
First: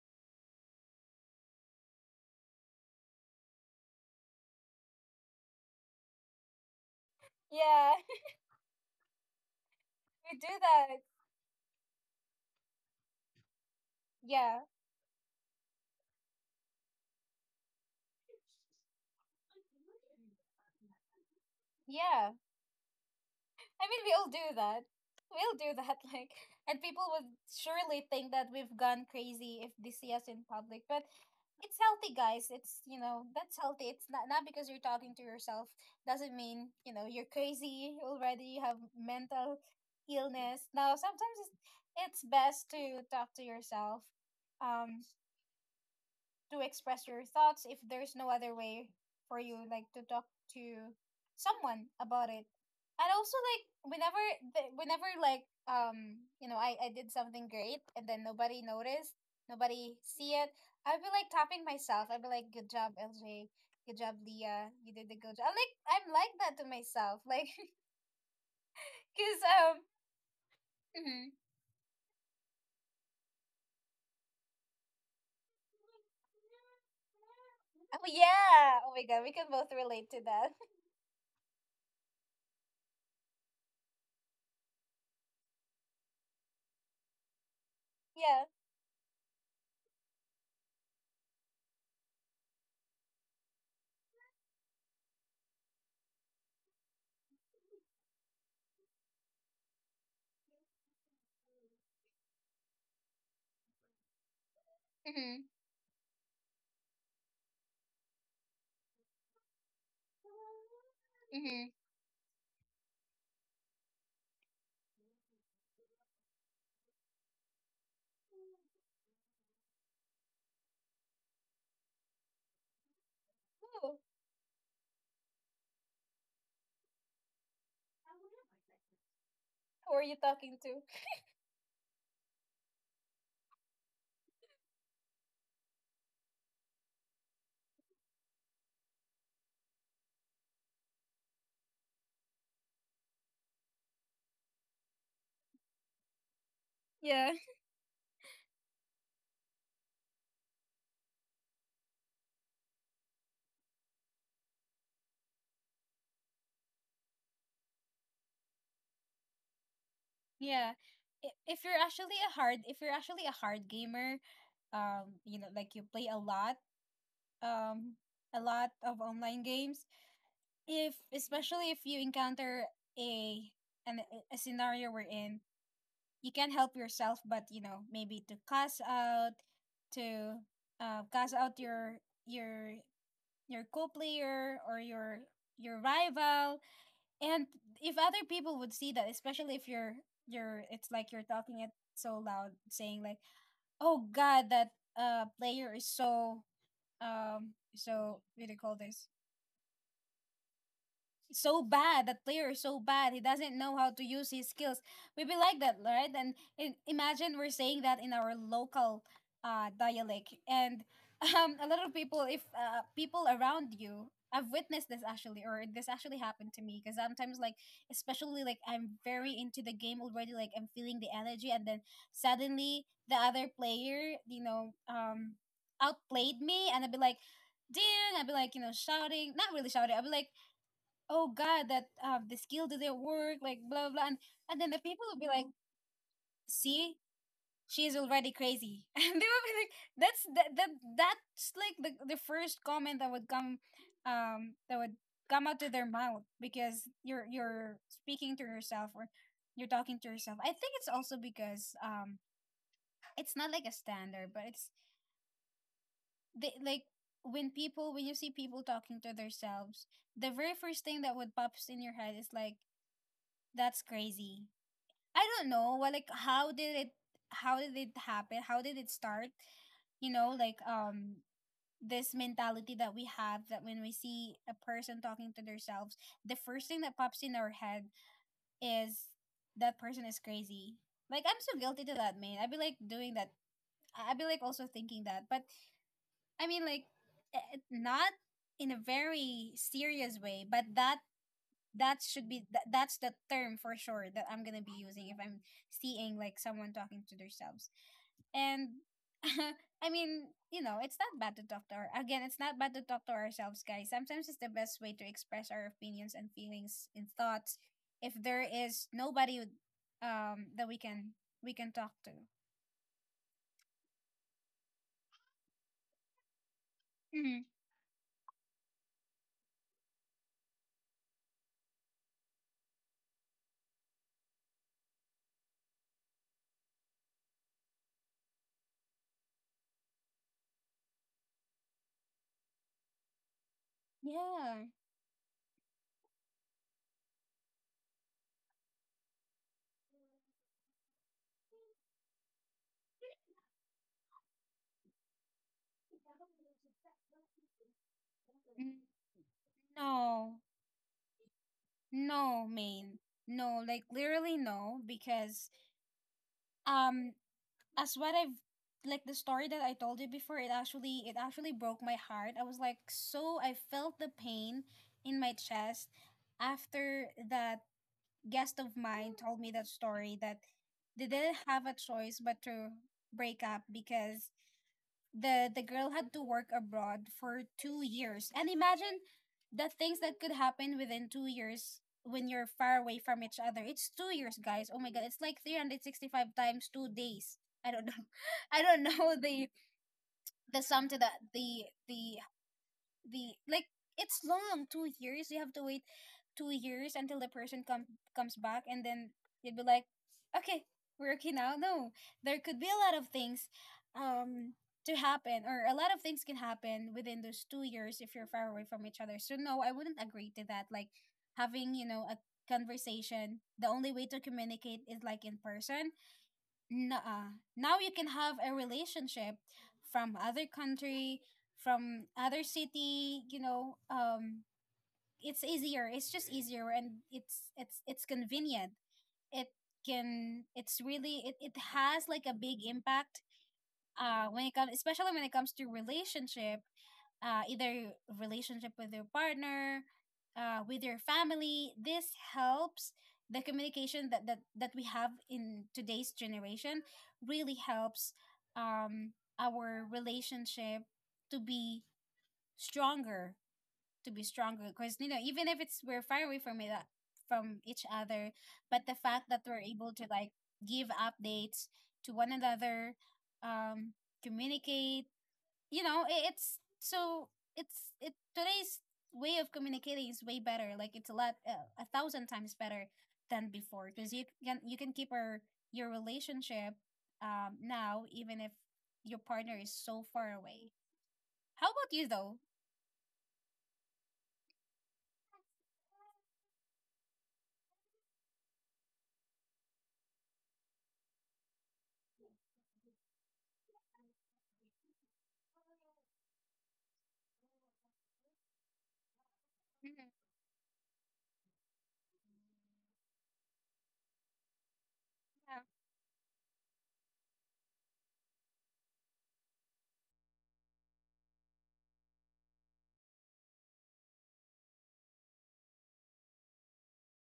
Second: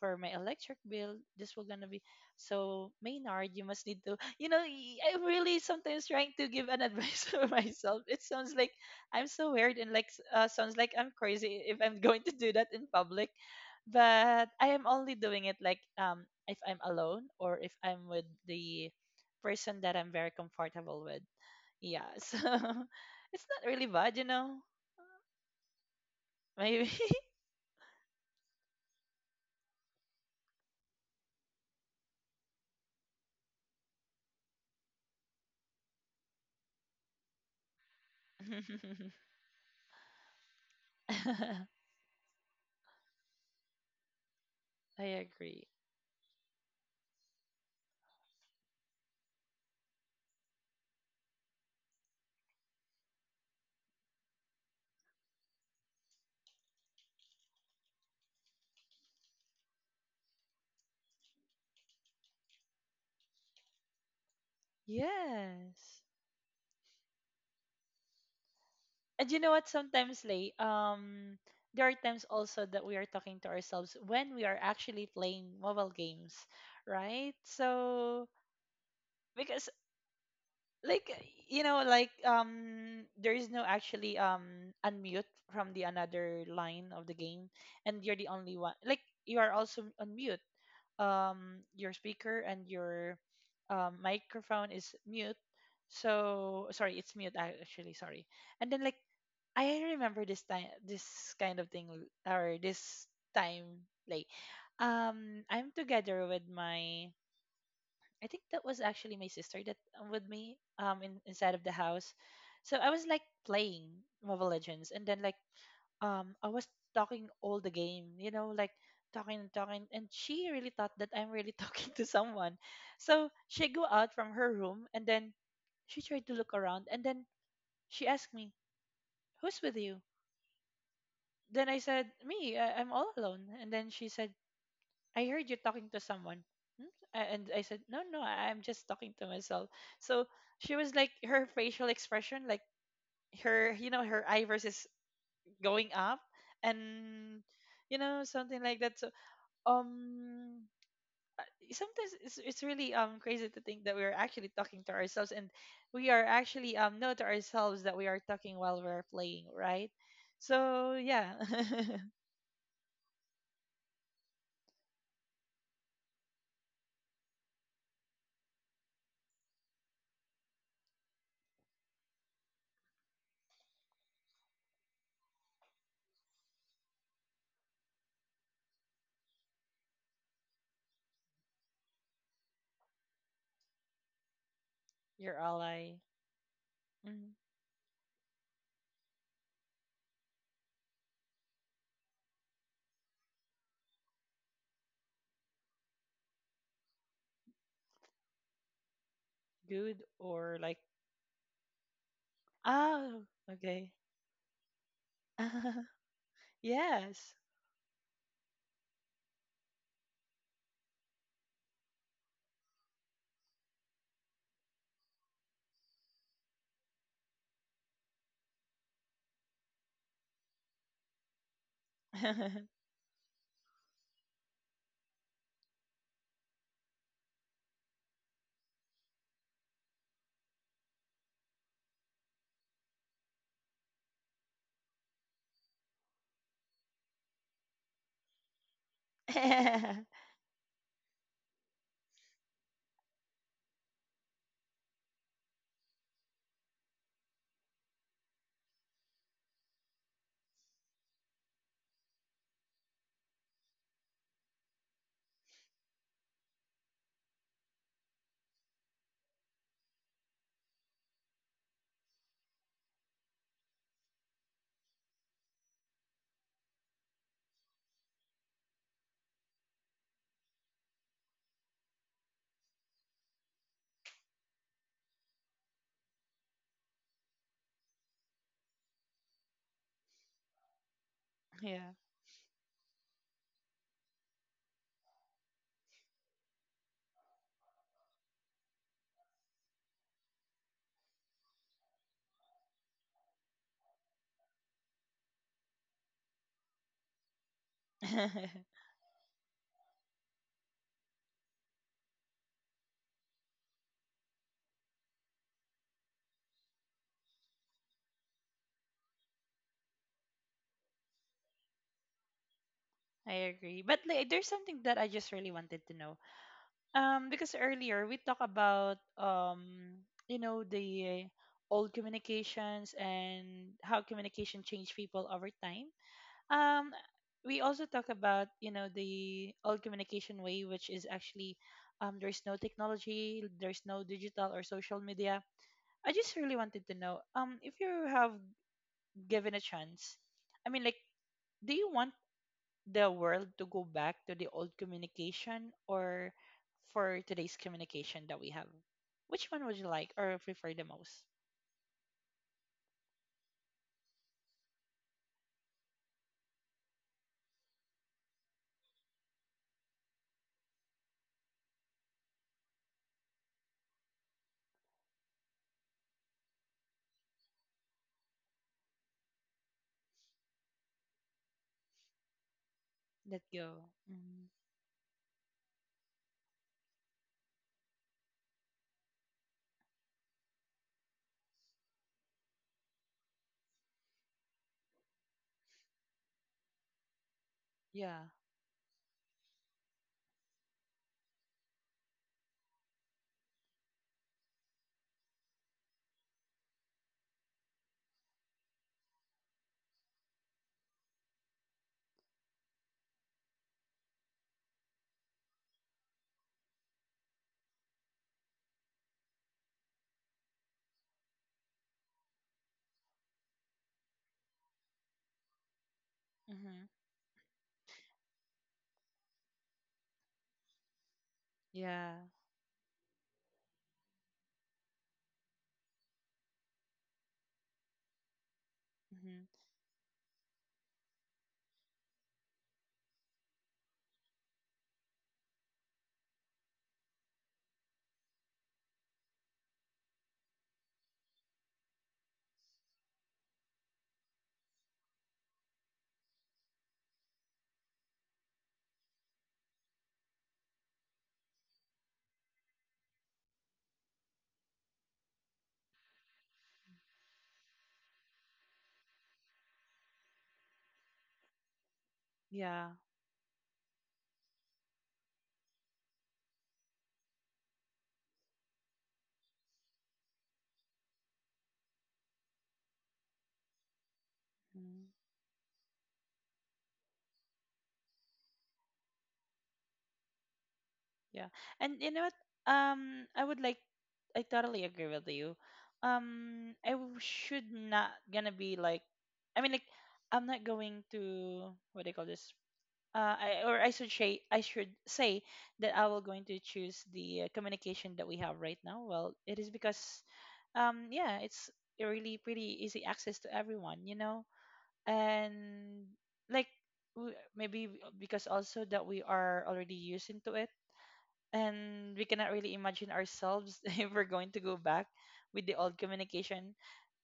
[SPEAKER 2] for my electric bill. This will gonna be, so Maynard, you must need to, you know, y- I'm really sometimes trying to give an advice for
[SPEAKER 1] yeah.
[SPEAKER 2] myself. It sounds like I'm so weird, and like s-
[SPEAKER 1] We
[SPEAKER 2] uh,
[SPEAKER 1] do
[SPEAKER 2] sounds like
[SPEAKER 1] that.
[SPEAKER 2] I'm crazy if I'm going to do that in public. But
[SPEAKER 1] Yeah.
[SPEAKER 2] I am only doing it like um if I'm alone, or if I'm with the person that I'm very comfortable with. Yeah,
[SPEAKER 1] Yeah.
[SPEAKER 2] so it's not really
[SPEAKER 1] I mean, we
[SPEAKER 2] bad, you
[SPEAKER 1] all do
[SPEAKER 2] know.
[SPEAKER 1] that. We'll do that. Like, and
[SPEAKER 2] Maybe.
[SPEAKER 1] people would surely think that we've gone crazy if they see us in public. But it's healthy, guys. It's, you know, that's healthy. It's not, not because you're talking to yourself doesn't mean, you know, you're crazy already. You have mental illness. No, sometimes it's, it's best to talk to yourself.
[SPEAKER 2] I
[SPEAKER 1] Um,
[SPEAKER 2] agree.
[SPEAKER 1] to express your thoughts if there's no other way for you like to talk to someone about it. And also like whenever the- whenever like, um you know, I, I did something great and then nobody noticed, nobody see it, I'd be like tapping myself, I'd be like, good job, LJ, good job, Leah, you did a good job. I'm like,
[SPEAKER 2] Yes.
[SPEAKER 1] I'm like that to myself, like
[SPEAKER 2] And you know
[SPEAKER 1] because,
[SPEAKER 2] what?
[SPEAKER 1] um
[SPEAKER 2] Sometimes, Lay, um,
[SPEAKER 1] mhm.
[SPEAKER 2] there are times also that we are talking to ourselves when we are actually playing mobile games, right?
[SPEAKER 1] Oh,
[SPEAKER 2] So
[SPEAKER 1] yeah, oh my god, we can
[SPEAKER 2] because,
[SPEAKER 1] both relate to that.
[SPEAKER 2] like, you know, like um, there is no actually um unmute from the another line of the game, and you're the
[SPEAKER 1] Yeah.
[SPEAKER 2] only one. Like, you are also on mute. Um, your speaker and your um, microphone is mute. So sorry, it's mute ac- actually. Sorry. And then like I remember this time, this kind of thing, or this time, like, um,
[SPEAKER 1] Mm-hmm.
[SPEAKER 2] I'm together with my, I think that was actually my sister that uh, with me, um, in, inside of the
[SPEAKER 1] Mm-hmm.
[SPEAKER 2] house. So I was like playing Mobile Legends, and then like, um, I was talking all the game, you know, like talking and talking, and she really thought that I'm really talking to someone. So she go out from her room, and then she tried to look around, and then she asked me, "Who's with you?"
[SPEAKER 1] Who are you talking to?
[SPEAKER 2] Then I said, "Me, I, I'm all alone." And then she said, "I heard you talking to someone." "Hmm?" A- And I said, "No, no, I- I'm just talking to myself." So she was like, her facial expression, like her, you know, her eyebrows is going up, and
[SPEAKER 1] Yeah.
[SPEAKER 2] you know, something like that. So um, sometimes it's it's really um crazy to think that we are actually talking to ourselves, and we are actually um know to ourselves that we are talking while we're playing, right? So
[SPEAKER 1] Yeah.
[SPEAKER 2] yeah,
[SPEAKER 1] I- If you're actually a hard, if you're actually a hard gamer, um, you know, like you play a lot, um, a lot of online games, if especially if you encounter a an a scenario we're in, you can't help yourself but, you know, maybe to cast out to, uh cast out your your your co-player, or your
[SPEAKER 2] your
[SPEAKER 1] your
[SPEAKER 2] ally.
[SPEAKER 1] rival. And if other people would see that, especially if you're you're, it's like you're talking it so loud, saying like, oh god, that, uh player is so, um so what do you call this,
[SPEAKER 2] Good or like.
[SPEAKER 1] so bad. That player is so bad. He
[SPEAKER 2] Oh,
[SPEAKER 1] doesn't know
[SPEAKER 2] okay.
[SPEAKER 1] how to use his skills. We be like that, right? And i-
[SPEAKER 2] Yes.
[SPEAKER 1] imagine we're saying that in our local, uh, dialect. And um, a lot of people, if uh, people around you, I've witnessed this actually, or this actually happened to me. Because sometimes, like, especially like I'm very into the game already, like I'm feeling the energy, and then suddenly the other player, you know, um, outplayed me, and I'd be like, "Ding!" I'd be like, you know, shouting. Not really shouting. I'd be like, oh god, that, uh, the skill didn't work, like, blah blah. and, and then the people would be like, see, she's already crazy. And they would be like, that's that, that that's like the, the first comment that would come, um that would come out of their mouth. Because you're you're speaking to yourself, or you're talking to yourself. I think it's also because, um it's not like a standard, but it's they like, when people, when you see people talking to themselves, the very first thing that would pops in your head is like, that's crazy. I don't know. Well, like how did it how did it happen? How did it start? You know, like, um this mentality that we have that when we see a person talking to themselves, the first thing that pops in our head is that person is crazy. Like I'm so guilty
[SPEAKER 2] Yeah.
[SPEAKER 1] to that, man. I'd be like doing that. I- I'd be like also thinking that. But I mean, like, eh, eh, not in a very serious way, but that that should be th- that's the term for sure that I'm gonna be using if I'm seeing, like, someone talking to themselves and I mean, you know it's not bad to talk to our again it's not bad to talk to ourselves, guys. Sometimes it's the best way to express our opinions and feelings and thoughts if there is nobody um that we can we can talk to.
[SPEAKER 2] I agree. But like, there's something that I just really wanted to know, um
[SPEAKER 1] Mm-hmm.
[SPEAKER 2] because earlier we talked about um you know, the old communications and how communication changed people over time. um we also talk about, you know, the old communication way, which is actually, um, there's no technology, there's no digital
[SPEAKER 1] Yeah.
[SPEAKER 2] or social media. I just really wanted to know, um, if you have given a chance, I mean, like, do you want the world to go back to the old communication or for today's communication that we have?
[SPEAKER 1] N-
[SPEAKER 2] Which one would you like
[SPEAKER 1] no,
[SPEAKER 2] or prefer the most?
[SPEAKER 1] no, main no, like, literally no, because um as what I've like the story that I told you before, it actually it actually broke my heart. I was like, so I felt the pain in my chest after that guest of mine told me that story that they didn't have a choice but to break
[SPEAKER 2] Let
[SPEAKER 1] up
[SPEAKER 2] go.
[SPEAKER 1] because
[SPEAKER 2] Hmm.
[SPEAKER 1] the the girl had to work abroad for two years. And imagine the things that could happen within two years when you're far away from each other. It's two years, guys. Oh my God, it's like three hundred sixty-five times two days. I don't know.
[SPEAKER 2] Yeah.
[SPEAKER 1] I don't know. the the sum to that the the the Like, it's long, two years you have to wait. Two years until the person come comes back, and then you'd be like, okay, we're okay now. No, there could be a lot of things um to happen, or a lot of things can happen within those two years if you're far away from each other. So no, I wouldn't agree to that, like, having you know a conversation, the only way to communicate is like in person.
[SPEAKER 2] Hmm.
[SPEAKER 1] Nuh-uh. Now you can have a relationship from other country, from
[SPEAKER 2] Yeah.
[SPEAKER 1] other city, you know, um it's easier. It's just easier, and it's it's it's convenient.
[SPEAKER 2] Hmm.
[SPEAKER 1] It can it's really it, it has, like, a big impact uh when it comes, especially when it comes to relationship, uh, either relationship with your partner, uh, with your family. This helps the communication that, that, that we have in today's generation, really helps, um, our relationship to be stronger, to be stronger. Because, you know, even if it's we're far away from it, uh, from each other, but the fact that we're able to, like, give updates to one
[SPEAKER 2] Yeah.
[SPEAKER 1] another, um, communicate, you know it, it's so it's it today's way of communicating is way better. Like, it's a lot uh, a thousand times better than before, because you can you can keep
[SPEAKER 2] Mm-hmm.
[SPEAKER 1] your your relationship um now, even if your partner is so far away.
[SPEAKER 2] Yeah.
[SPEAKER 1] How about
[SPEAKER 2] And
[SPEAKER 1] you
[SPEAKER 2] you know
[SPEAKER 1] though?
[SPEAKER 2] what? Um, I would like I totally agree with you. Um, I w- should not gonna be like I mean like I'm not going to, what do you call this? Uh, I or I should say I should say that I will going to choose the uh, communication that we have right now. Well, it is because
[SPEAKER 1] Mhm.
[SPEAKER 2] um yeah, it's a really pretty easy access to everyone, you know?
[SPEAKER 1] Yeah.
[SPEAKER 2] And like w- maybe because also that we are already used into it and we cannot really imagine ourselves if we're going to go back with the old communication.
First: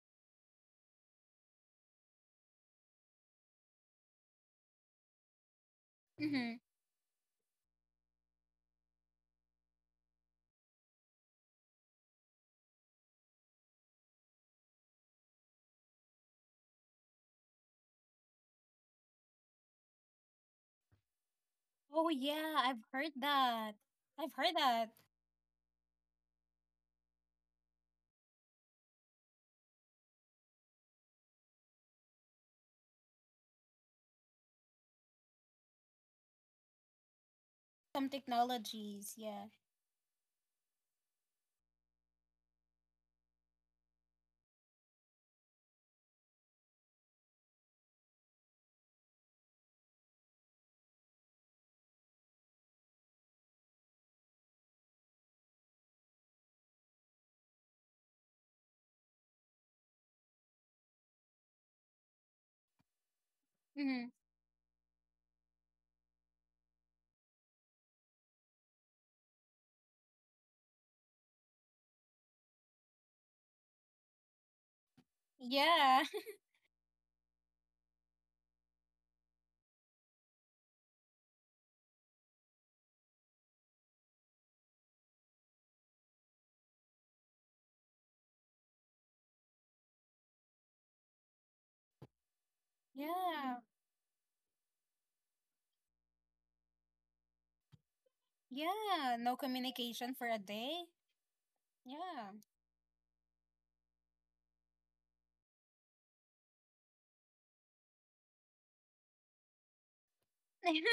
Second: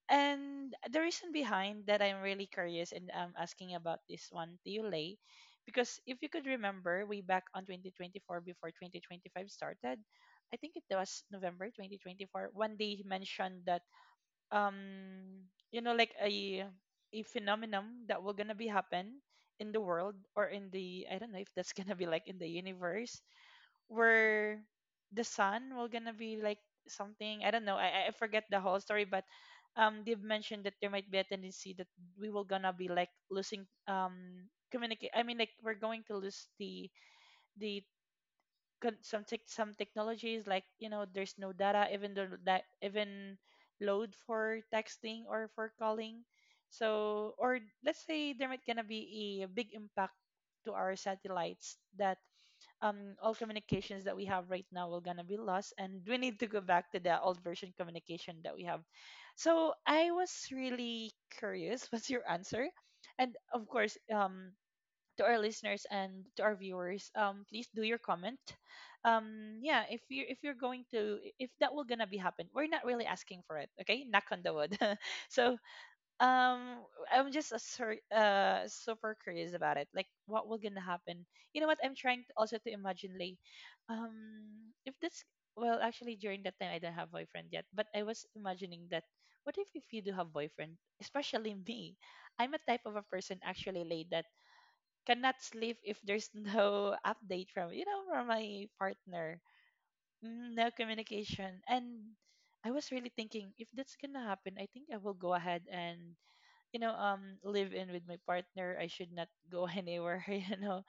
[SPEAKER 2] And the reason behind that I'm really curious and I'm asking about this one to you, Lay, because if you could
[SPEAKER 1] Mm-hmm.
[SPEAKER 2] remember way back on twenty twenty-four before twenty twenty-five started, I think it was November twenty twenty-four, when they mentioned that, um, you know, like a a phenomenon that will gonna be happen in the world or in the I don't know if that's gonna be
[SPEAKER 1] Oh
[SPEAKER 2] like in the
[SPEAKER 1] yeah, I've heard
[SPEAKER 2] universe
[SPEAKER 1] that. I've heard
[SPEAKER 2] where
[SPEAKER 1] that.
[SPEAKER 2] the son will gonna be like something. I don't know, I I forget the whole story. But um they've mentioned that there might be a tendency that we will gonna be like losing um communicate. I mean, like we're going to lose the the
[SPEAKER 1] Some
[SPEAKER 2] con-
[SPEAKER 1] technologies,
[SPEAKER 2] some tech
[SPEAKER 1] yeah.
[SPEAKER 2] some technologies. Like, you know, there's no data even though that even load for texting or for calling. So, or let's say, there might gonna be a big impact to our satellites that um all communications that we have right now will gonna be lost, and we need to go back to the old version communication that we have. So I was really curious what's your answer. And of course,
[SPEAKER 1] Mm-hmm.
[SPEAKER 2] um to our listeners and to our viewers, um please do your comment. um yeah, if you, if you're going to, if that will gonna be happen, we're not really asking for it, okay? Knock on the wood. So
[SPEAKER 1] Yeah.
[SPEAKER 2] um I'm just a sur- uh super curious about it, like what will gonna happen. You know what, I'm trying to also to imagine like, um if this, well actually during that time I don't have boyfriend yet, but I was imagining that what if if you do have boyfriend, especially me. I'm a type of a person
[SPEAKER 1] Yeah,
[SPEAKER 2] actually like that cannot sleep if there's no update from, you know, from my
[SPEAKER 1] yeah, no
[SPEAKER 2] partner.
[SPEAKER 1] communication for a
[SPEAKER 2] Mm, no
[SPEAKER 1] day.
[SPEAKER 2] communication. And
[SPEAKER 1] Yeah.
[SPEAKER 2] I was really thinking, if that's gonna happen, I think I will go ahead and, you know, um live in with my partner. I should not go anywhere, you know.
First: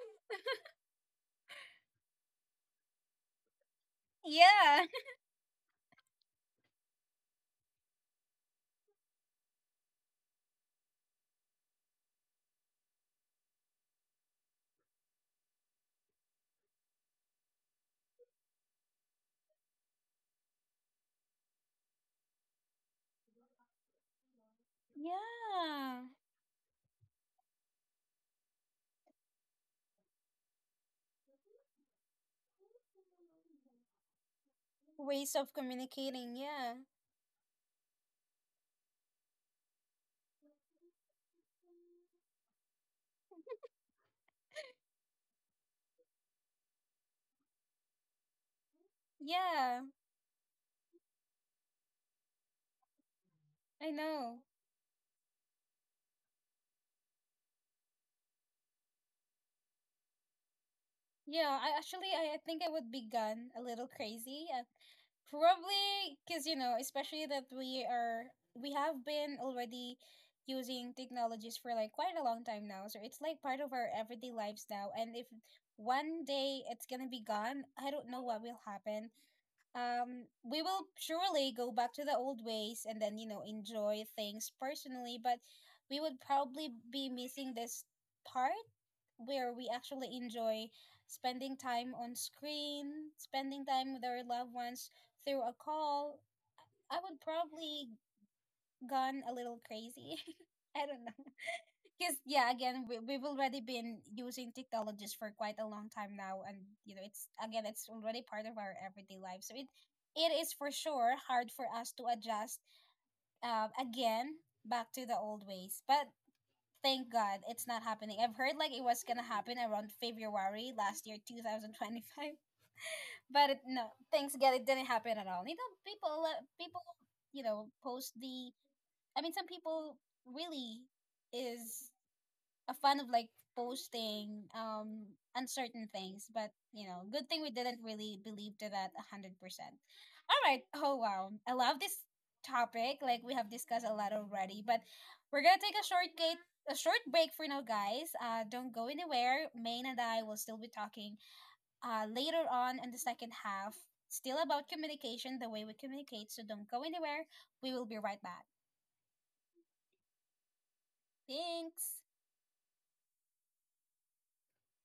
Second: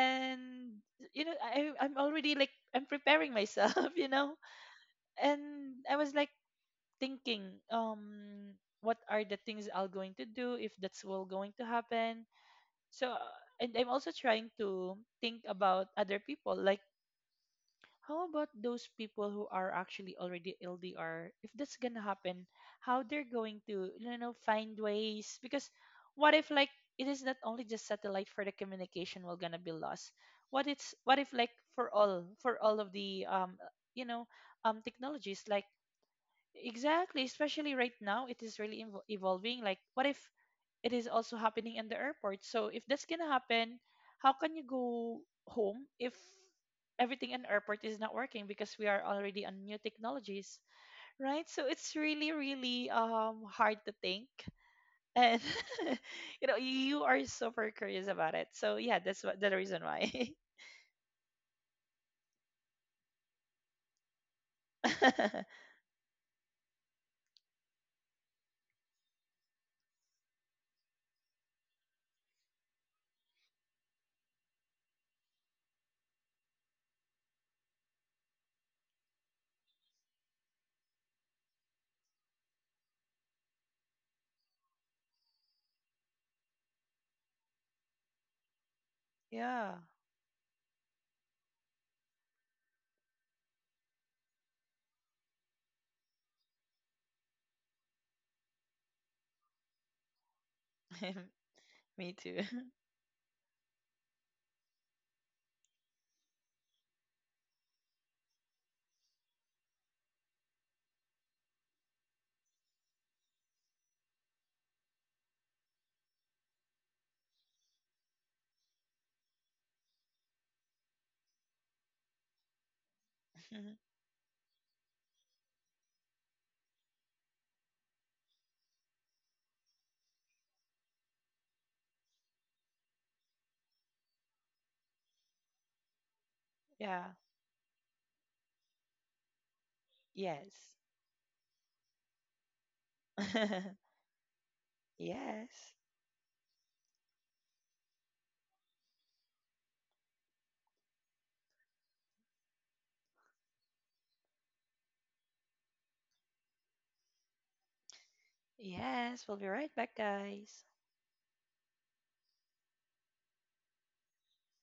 [SPEAKER 2] you know I, I'm already like I'm preparing myself you know.
[SPEAKER 1] Yeah.
[SPEAKER 2] And I was like thinking, um what are the things I'll going to do if that's all going to happen. So uh, and I'm also trying to think about other people, like how about those people who are actually already L D R? If that's gonna happen, how they're going to, you know, find ways? Because
[SPEAKER 1] Yeah.
[SPEAKER 2] what if, like, it is not only just satellite for the communication will gonna be lost? What it's, what if, like, for all for all of the um you know um
[SPEAKER 1] Ways
[SPEAKER 2] technologies,
[SPEAKER 1] of
[SPEAKER 2] like
[SPEAKER 1] communicating. Yeah.
[SPEAKER 2] exactly, especially right now it is really invo- evolving. Like what if it is also happening in the airport? So if that's gonna happen, how can you go home if everything in airport is not working because we are already on new
[SPEAKER 1] Yeah.
[SPEAKER 2] technologies, right? So it's really, really um hard
[SPEAKER 1] I
[SPEAKER 2] to think.
[SPEAKER 1] know.
[SPEAKER 2] And you know, you are super curious about it. So yeah, that's what the reason why.
[SPEAKER 1] Yeah. I actually, I, I think I would be gone a little crazy. Uh, probably because, you know, especially that we are, we have been already using technologies for, like, quite a long time now. So it's like part of our everyday lives now. And if one day it's going to be gone, I don't know what will happen. Um we will surely go back to the old ways, and then, you know, enjoy things personally, but we would probably be missing this part where we
[SPEAKER 2] Yeah.
[SPEAKER 1] actually enjoy spending time on screen, spending time with our loved ones through a call. I would probably gone a little crazy. I don't know.
[SPEAKER 2] Me
[SPEAKER 1] Because
[SPEAKER 2] too.
[SPEAKER 1] yeah, again, we, we've already been using technologies for quite a long time now, and, you know, it's, again, it's already part of our everyday life. So it it is for sure hard for us to adjust, um, again, back to the old ways. But thank God it's not happening. I've heard like it was gonna happen around February last year, two thousand twenty five. But it, no, thanks God it didn't happen at all. You know, people uh, people you know post the I mean, some people really is a fan of, like, posting um uncertain things, but,
[SPEAKER 2] Yeah.
[SPEAKER 1] you know, good thing we didn't really believe to that a hundred percent. All
[SPEAKER 2] Yes.
[SPEAKER 1] right. Oh wow, I love this topic. Like, we have discussed a lot already, but we're
[SPEAKER 2] Yes.
[SPEAKER 1] gonna take a short gate. a short break for now, guys. Uh, don't go anywhere. Maine and I will still be talking, uh, later on in the second half, still about communication, the way we communicate. So don't go anywhere. We will be right back.
[SPEAKER 2] Yes. We'll be right back, guys.
[SPEAKER 1] Thanks.